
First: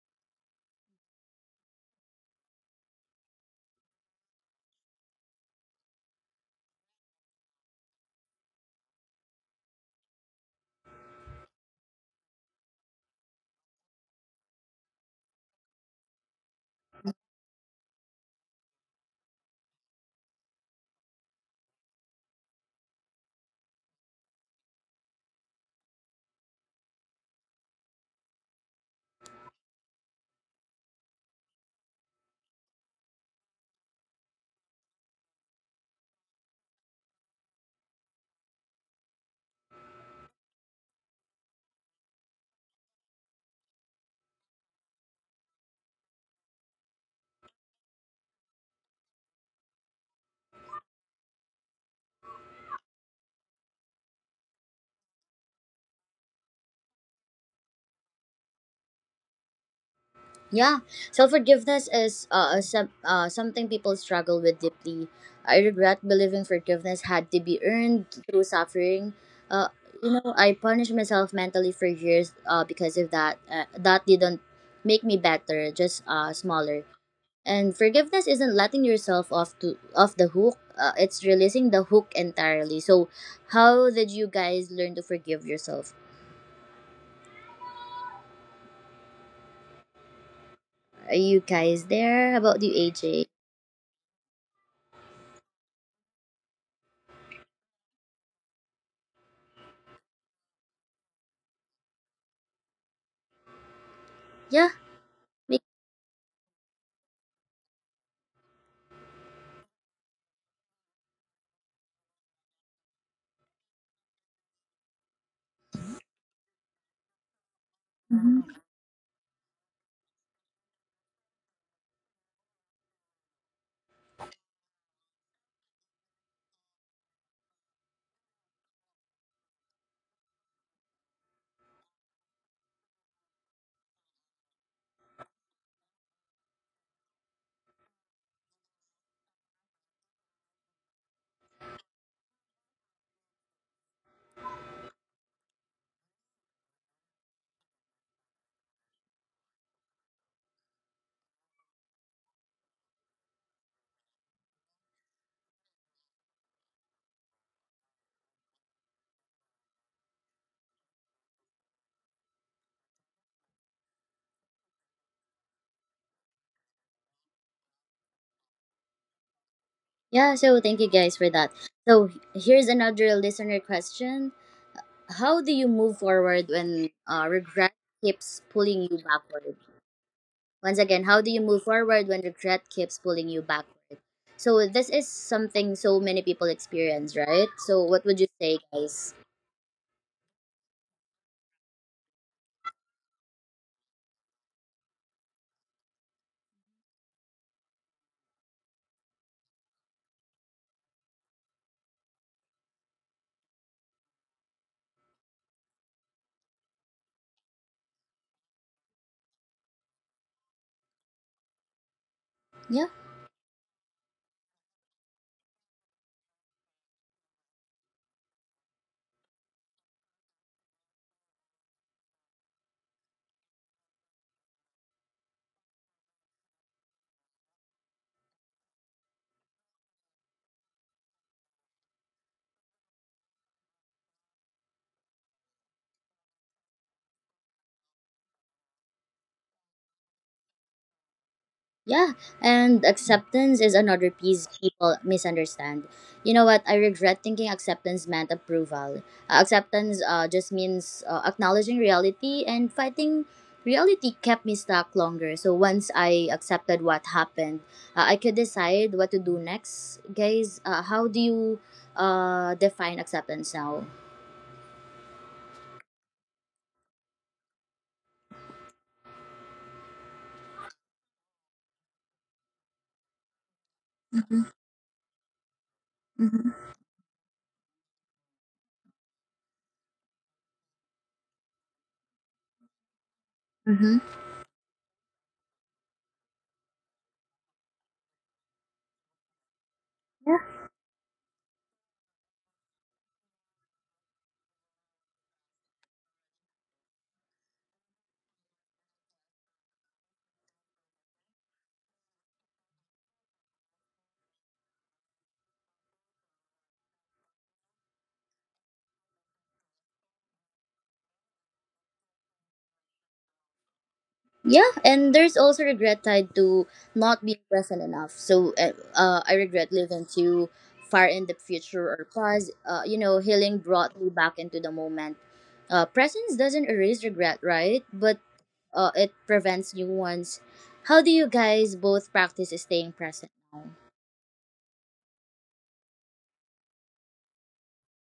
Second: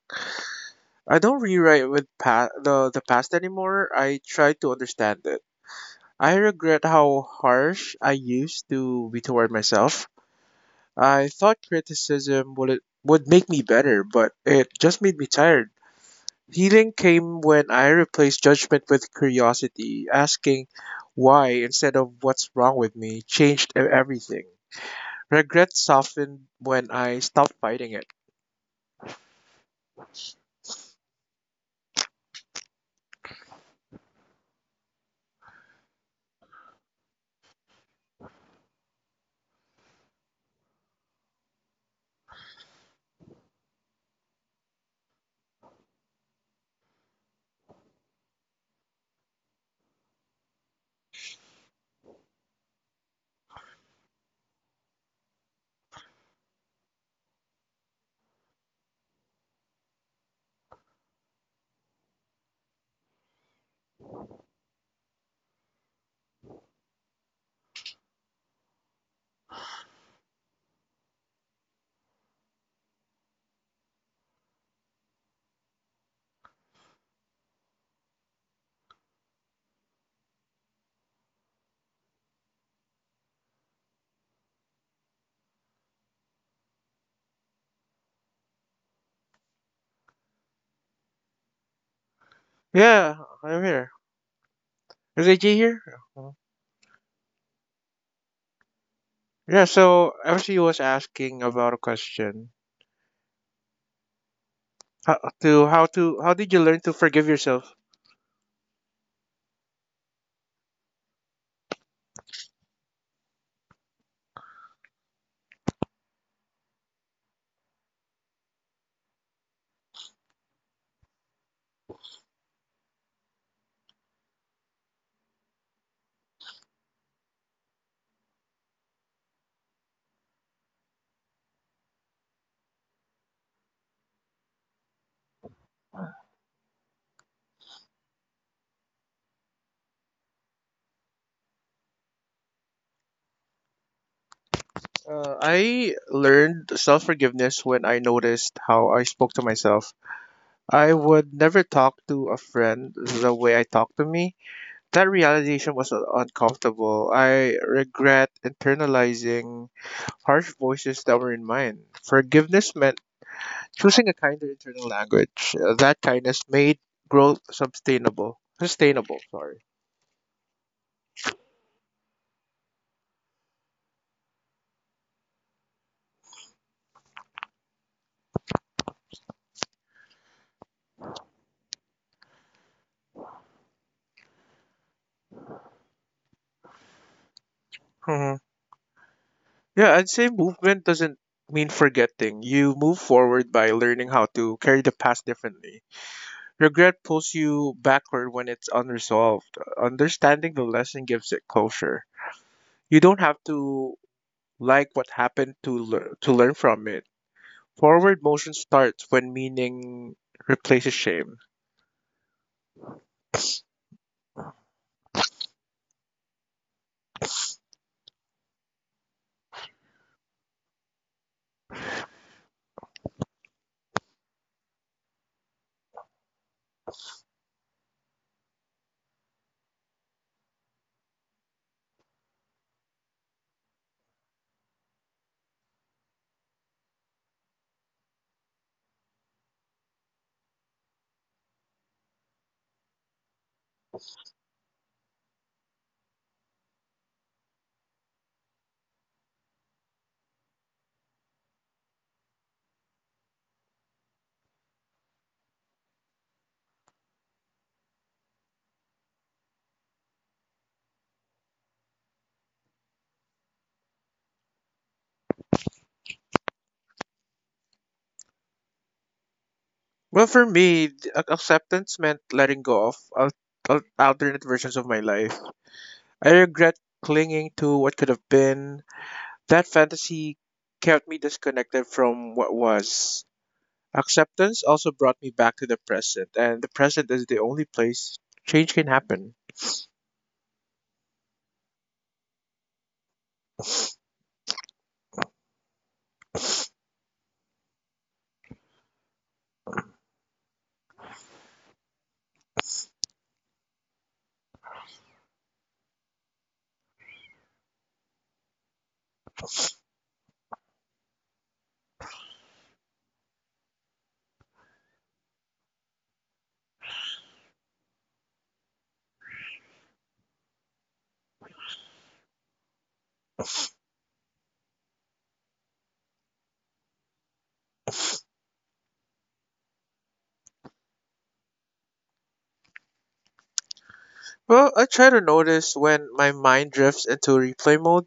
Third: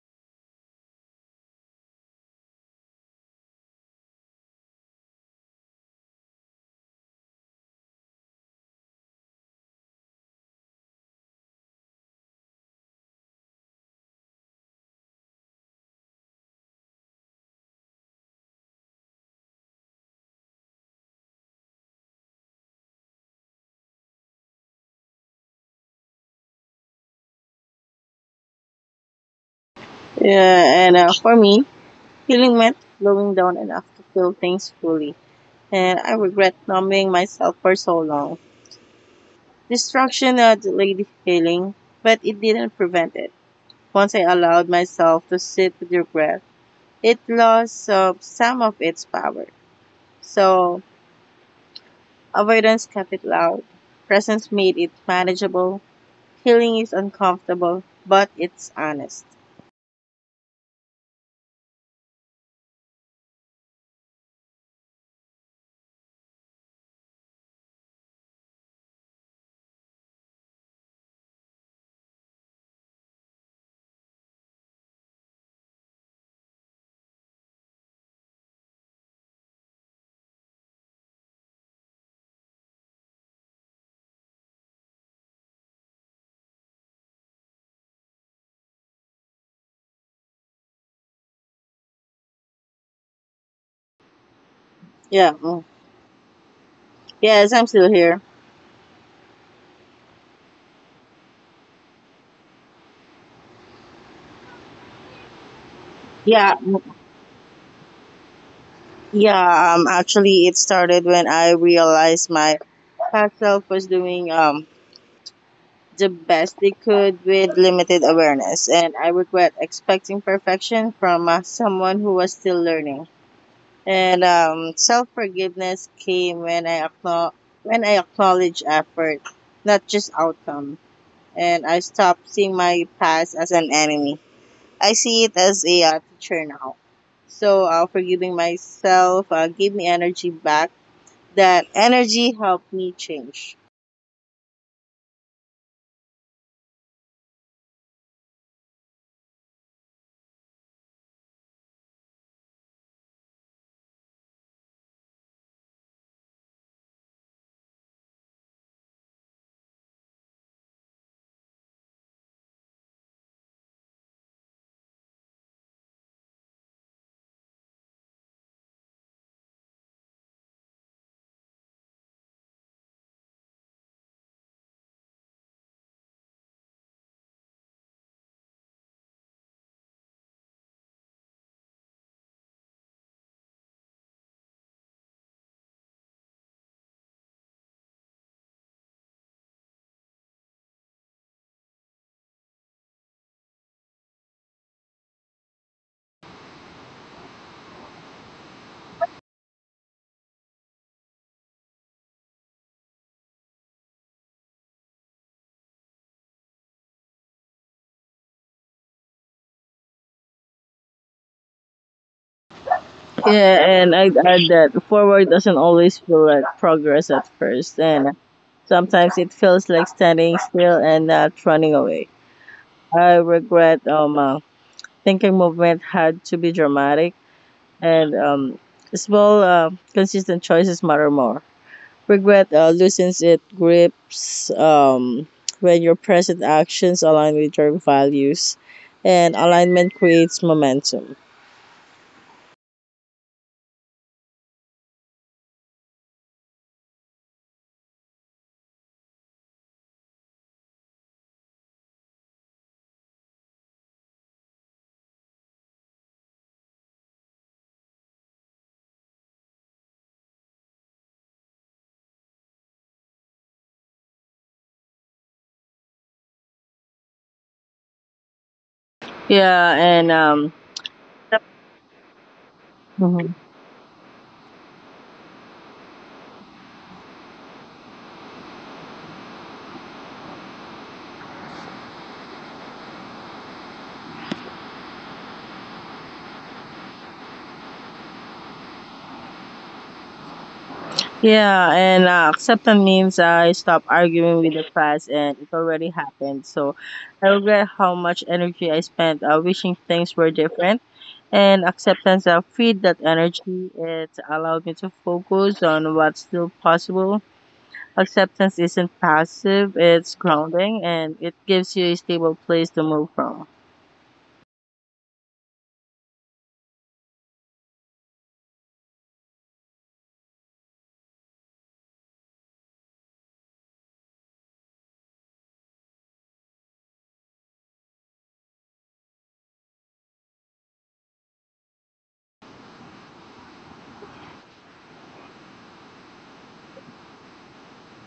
I don't rewrite with the past anymore. I try to understand it. I regret how harsh I used to be toward myself. I thought criticism would make me better, but it just made me tired. Healing came when I replaced judgment with curiosity, asking why instead of what's wrong with me changed everything. Regret softened when I stopped fighting it. Yeah, and for me, healing meant slowing down enough to feel things fully. And I regret numbing myself for so long. Distraction delayed healing, but it didn't prevent it. Once I allowed myself to sit with regret, it lost some of its power. So avoidance kept it loud. Presence made it manageable. Healing is uncomfortable, but it's honest. Yeah, self forgiveness is something people struggle with deeply. I regret believing forgiveness had to be earned through suffering. Uh, I punished myself mentally for years because of that. That didn't make me better, just smaller. And forgiveness isn't letting yourself off the hook. It's releasing the hook entirely. So, how did you guys learn to forgive yourself? Are you guys there? How about you, Yeah, AJ? I'm here. Is Yeah. AJ Mm. here? Mhm. Yes, I'm still here. Yeah, so actually was asking about a question. Yeah. Make- How Yeah. did you mm, learn to forgive yourself? Yeah. Actually, it started when I realized my past self was doing the best they could with limited awareness, and I regret expecting perfection from someone who was still learning. And self forgiveness came when I acknowledge effort, not just outcome. And I stopped seeing my past as an enemy. I see it as a teacher now. So forgiving myself gave me energy back. That energy helped me change. I learned self forgiveness when I noticed how I spoke to myself. I would never talk to a friend the way I talked to me. That realization was uncomfortable. I regret internalizing harsh voices that were in mine. Forgiveness meant choosing a kinder internal language. Uh, that kindness made growth sustainable. Sustainable, sorry. Yeah, so thank you guys for that. So here's another listener question. How do you move forward when regret keeps pulling you backward? Once again, how do you move forward when regret keeps pulling you backward? So this is something so many people experience, right? So what would you Mhm. say, guys? Yeah, I'd say movement doesn't mean forgetting. You move forward by learning how to carry the past differently. Regret pulls you backward when it's unresolved. Understanding the lesson gives it closure. You don't have to like what happened to learn from it. Forward motion starts when meaning replaces shame. Yeah. Yeah, and I'd add that forward doesn't always feel like progress at first, and sometimes it feels like standing still and not running away. I regret thinking movement had to be dramatic, and small, consistent choices matter more. Regret loosens its grips when your present actions align with your values, and alignment creates momentum. Yeah, and acceptance is another piece people misunderstand. You know what? I regret thinking acceptance meant approval. Acceptance just means acknowledging reality, and fighting reality kept me stuck longer. So once I accepted what happened, I could decide what to do next. Guys, how do you define acceptance now? Yeah, and Well, for me, acceptance meant letting go of Mhm. Alternate Mm-hmm. versions of my life. I Mm-hmm. regret clinging to what could have been. That fantasy kept me disconnected from what was. Mm-hmm. Acceptance also brought me back to the present, and the present is the only place change can happen. Acceptance means I stop arguing with the past, and it already happened. So I regret how much energy I spent wishing things were different. And acceptance freed that energy. It allowed me to focus on what's still possible. Acceptance isn't passive, it's grounding and it gives you a stable place to move from. Yeah, and there's also regret tied to not being present enough. So I regret living too far in the future or past. Healing brought me back into the moment. Presence doesn't erase regret, right? But it prevents new ones. How do you guys both practice staying present now? Well, I try to notice when my mind drifts into replay mode.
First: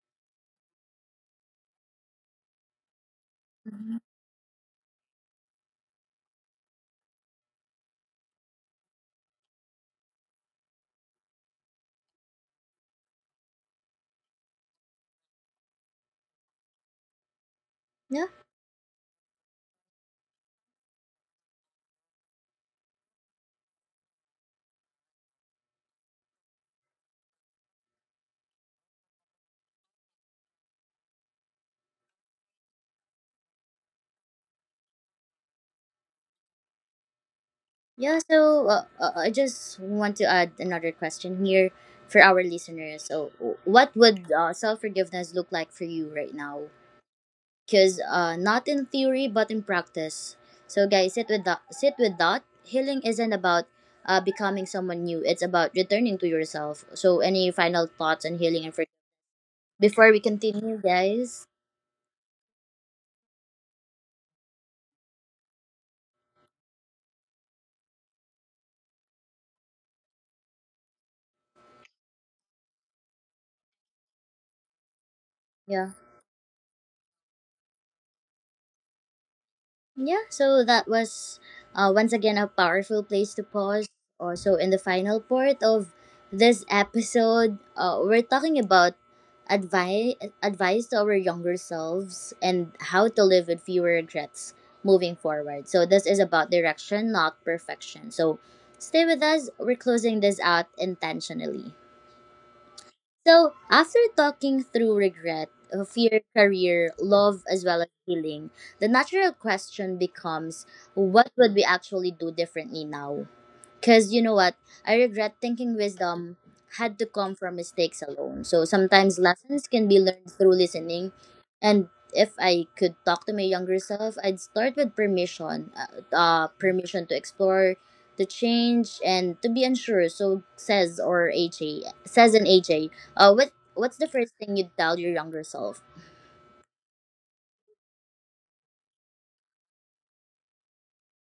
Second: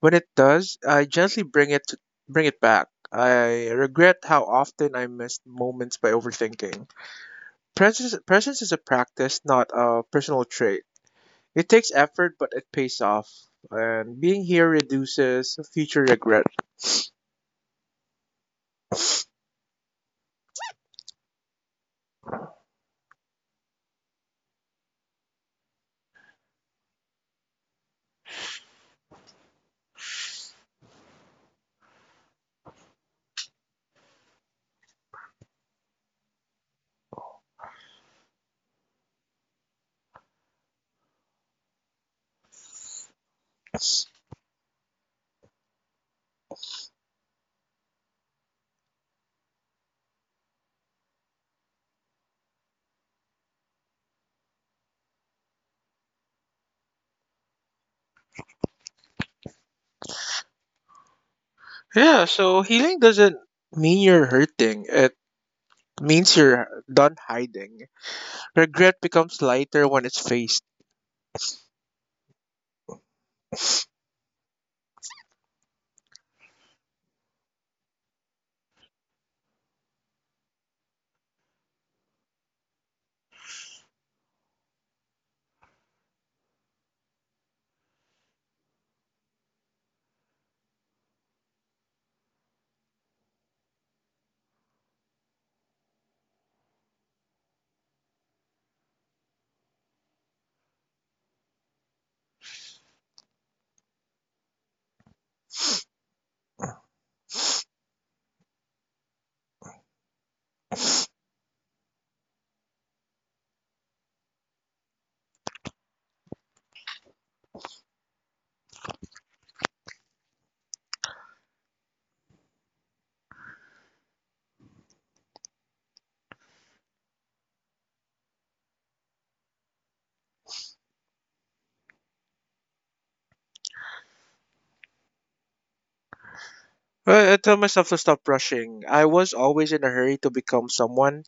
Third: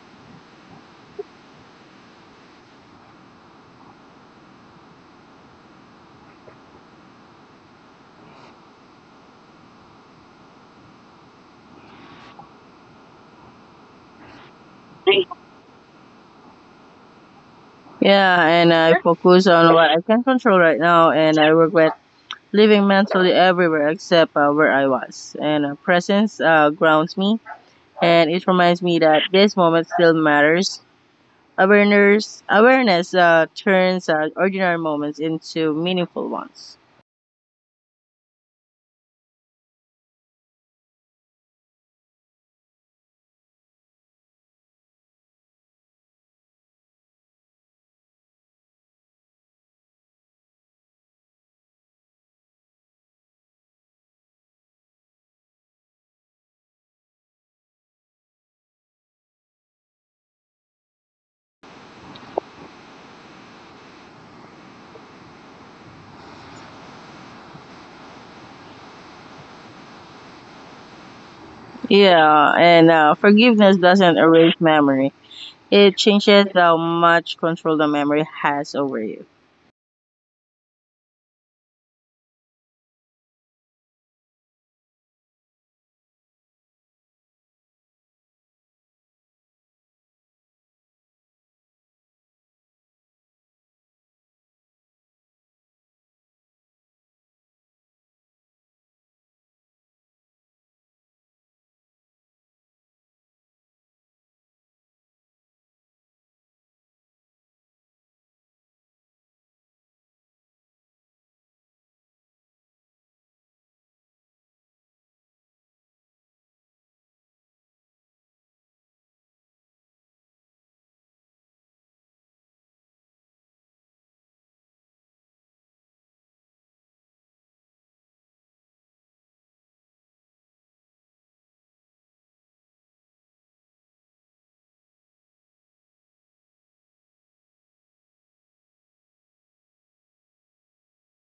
When it does, I gently bring it to, bring it back. I Mhm. regret how often I missed moments by overthinking. Presence is a practice, not a personal trait. It takes effort, but it pays off. And being here reduces future regret. Yeah, Yeah, and I focus on what I can control right now, and I regret living mentally everywhere except where I was. And presence grounds me and it reminds me that this moment still matters. Awareness turns ordinary moments into meaningful ones. yeah. I just want to add another question here for our listeners. So, what would self forgiveness look like for you right now? Because not in theory but in practice. So guys, sit with that. Sit with that. Healing isn't about becoming someone new. It's about returning to yourself. So any final thoughts on healing and forgiveness before we continue, guys? Yeah, so healing doesn't mean you're hurting. It means you're done hiding. Regret becomes lighter when it's faced. Yeah, and forgiveness doesn't erase memory. Yeah. It changes how much control the memory has over you. Yeah, so that was once again a powerful place to pause. Also, in the final part of this episode, we're talking about advice to our younger selves and how to live with fewer regrets moving forward. So this is about direction, not perfection. So stay with us. We're closing this out intentionally. So, after talking through regret, fear, career, love, as well as healing, the natural question becomes, what would we actually do differently now? Because you know what? I regret thinking wisdom had to come from mistakes alone. So sometimes lessons can be learned through listening. And if I could talk to my younger self, I'd start with permission, permission to explore, to change, and to be unsure. So says an AJ, what's the first thing you'd tell your younger self? I tell myself to stop rushing. I was always in a hurry to become someone.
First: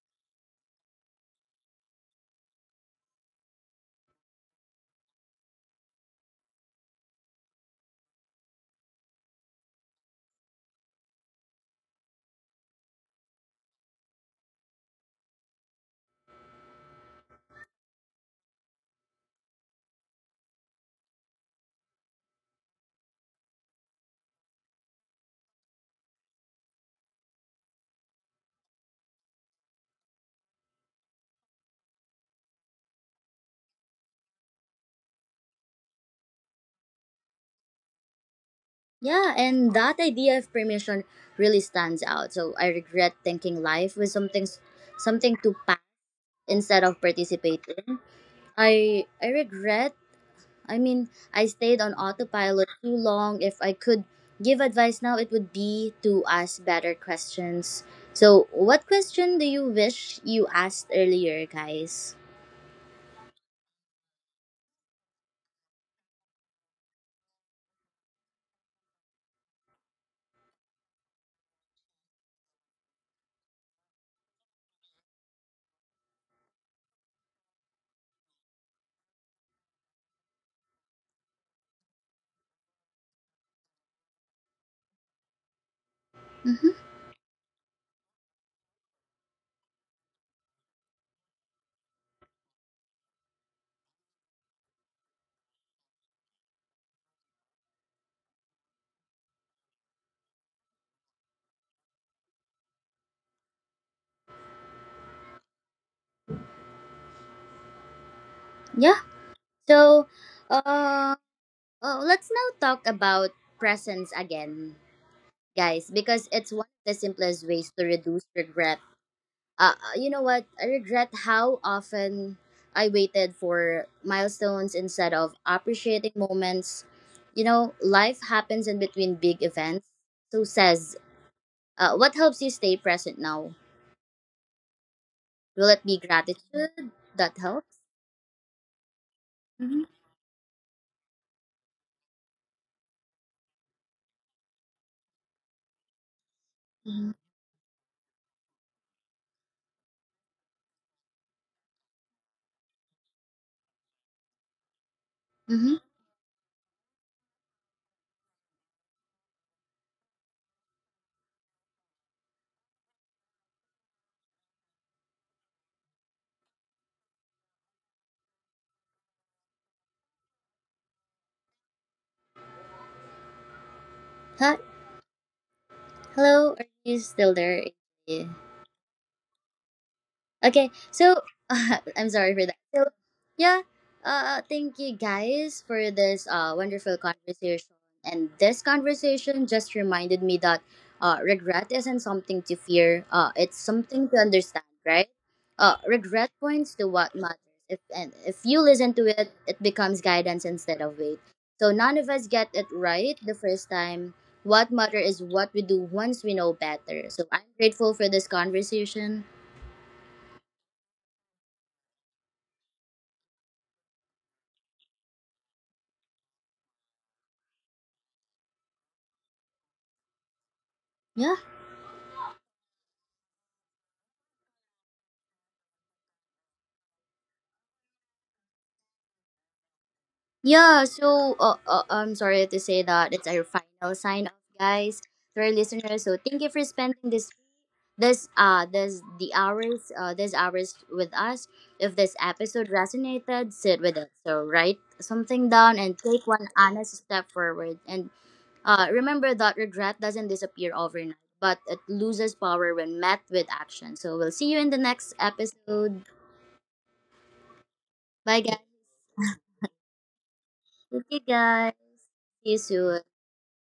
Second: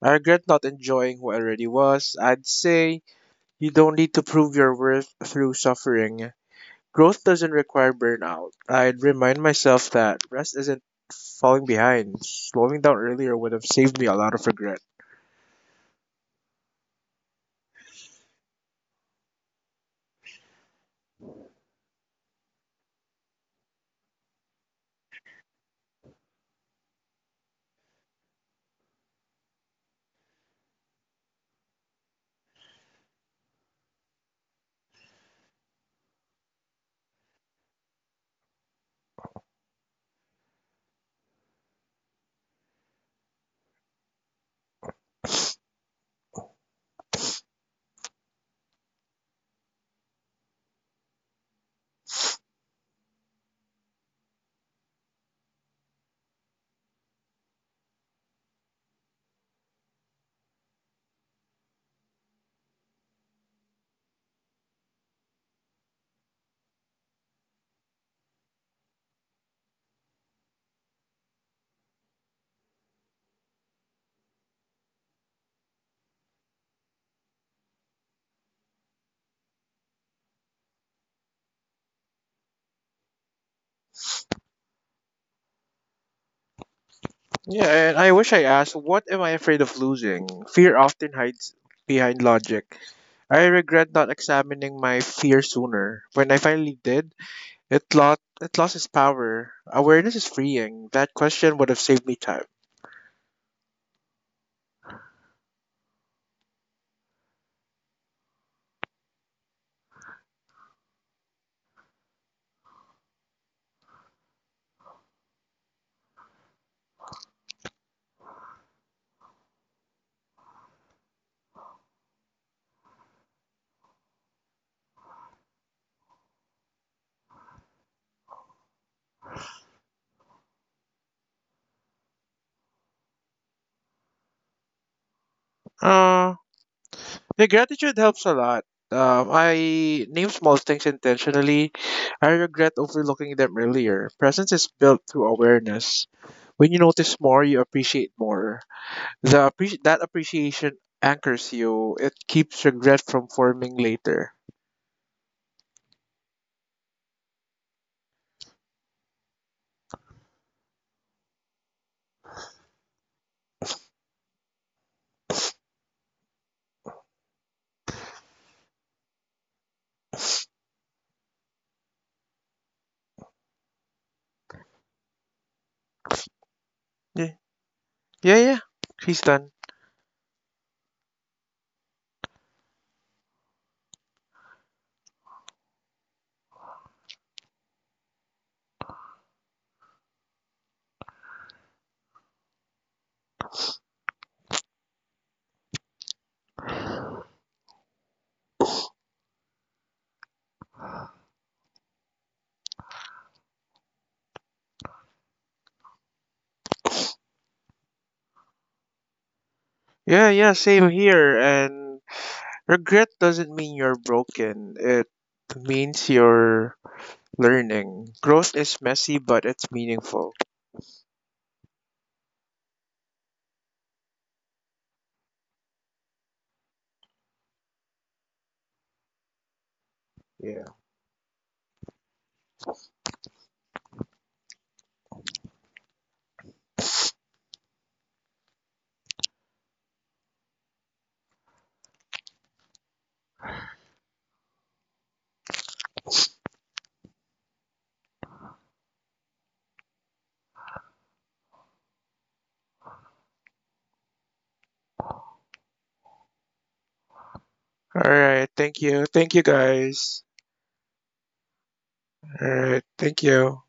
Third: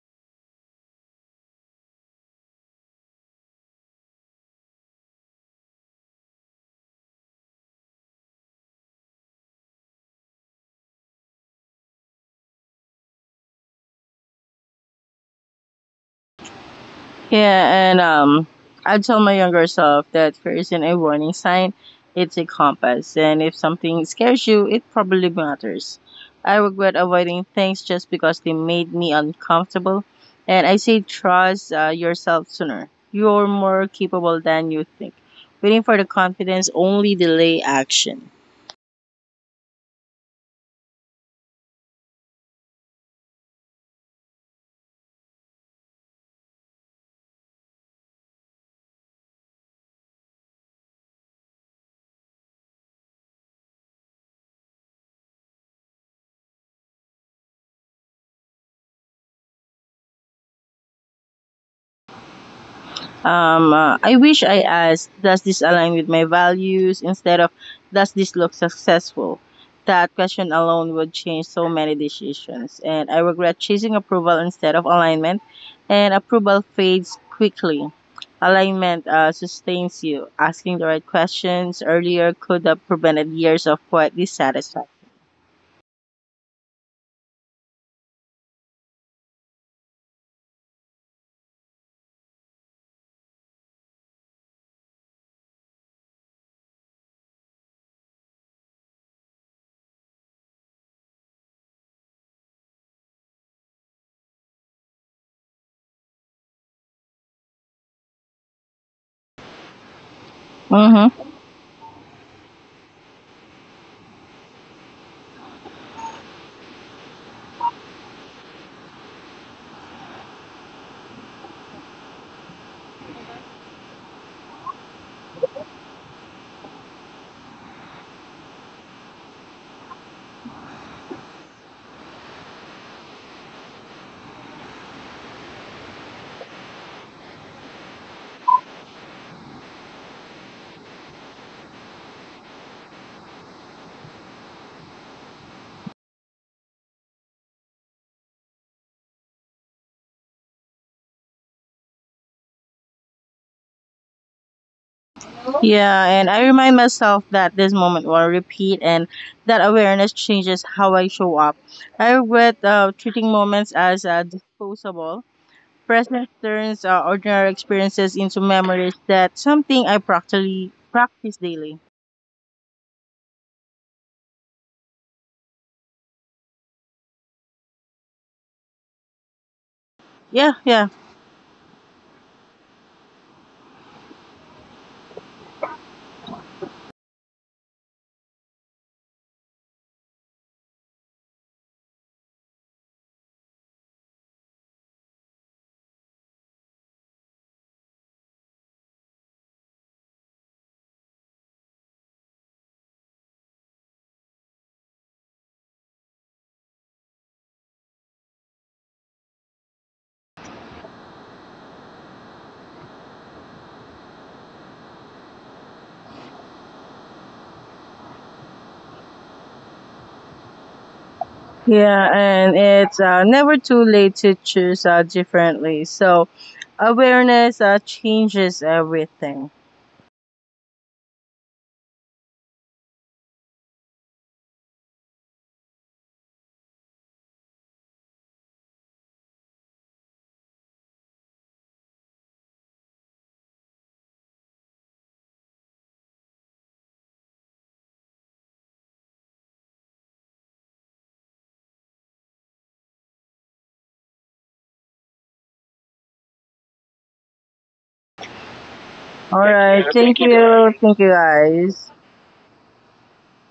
I regret not enjoying who I already was. I'd say you don't need to prove your worth through suffering. Growth doesn't require burnout. I'd remind myself that rest isn't falling behind. Slowing down earlier would have saved me a lot of regret. Yeah, and I tell my younger self that fear isn't a warning sign, it's a compass. And if something scares you, it probably matters. I regret avoiding things just because they made me uncomfortable. And I say, trust yourself sooner. You're more capable than you think. Waiting for the confidence only delay action. Yeah, and that idea of permission really stands out. So I regret thinking life was something too instead of participating. I regret. I mean, I stayed on autopilot too long. If I could give advice now, it would be to ask better questions. So, what question do you wish you asked earlier, guys? I wish I asked, does this align with my values instead of does this look successful? That question alone would change so many decisions, and I regret chasing approval instead of alignment, and approval fades quickly. Alignment sustains you. Asking the right questions earlier could have prevented years of quiet dissatisfaction. Hmm. Yeah, and I wish I asked, what am I afraid of losing? Fear often hides behind logic. I regret not examining my fear sooner. When I finally did, it lost its power. Awareness is freeing. That question would have saved me time. Yeah. So, uh, Mhm. Let's now talk about presence again, guys, because it's one of the simplest ways to reduce regret. You know what? I regret how often I waited for milestones instead of appreciating moments. You know, life happens in between big events. So says, what helps you stay present now? Will it be Uh gratitude that The helps? gratitude helps a lot. Mm-hmm. I name small things intentionally. I regret overlooking them earlier. Presence is built through awareness. When you notice more, you appreciate more. The appre- that appreciation anchors you. It keeps regret from forming later. Mm-hmm. Yeah, and I remind myself that this moment will repeat and that awareness changes how I show up. I regret treating moments as disposable. Presence turns ordinary experiences into memories that something I practically practice daily. Hi, hello. Are you Yeah, still there? yeah, yeah. She's done. Yeah, Okay, yeah. so I'm sorry for that. So yeah, thank you guys for this wonderful conversation. And this conversation just reminded me that regret isn't something to fear. It's something to understand, right? Regret points to what matters. If you listen to it, it becomes guidance instead of weight. So none of us get it right the first time. What matters is what we do once we know better. So I'm grateful for this conversation. Yeah, yeah. Same here. And regret doesn't mean you're broken. It means you're learning. Growth is messy, but it's meaningful. Yeah. Yeah, and it's never too late to choose differently. So awareness changes everything. Yeah, so I'm sorry to say that it's our final sign off, guys, to our listeners. So thank you for spending this this this the hours these hours with us. If this episode resonated, sit with it. So write something down and take one honest step forward. And remember that regret doesn't disappear overnight, but it loses power when met with action. So we'll see you in the next episode. All Bye right. guys. Thank you. Thank you, All right, guys. thank you. Thank Thank you you, guys. guys. All See you right. soon. Thank you.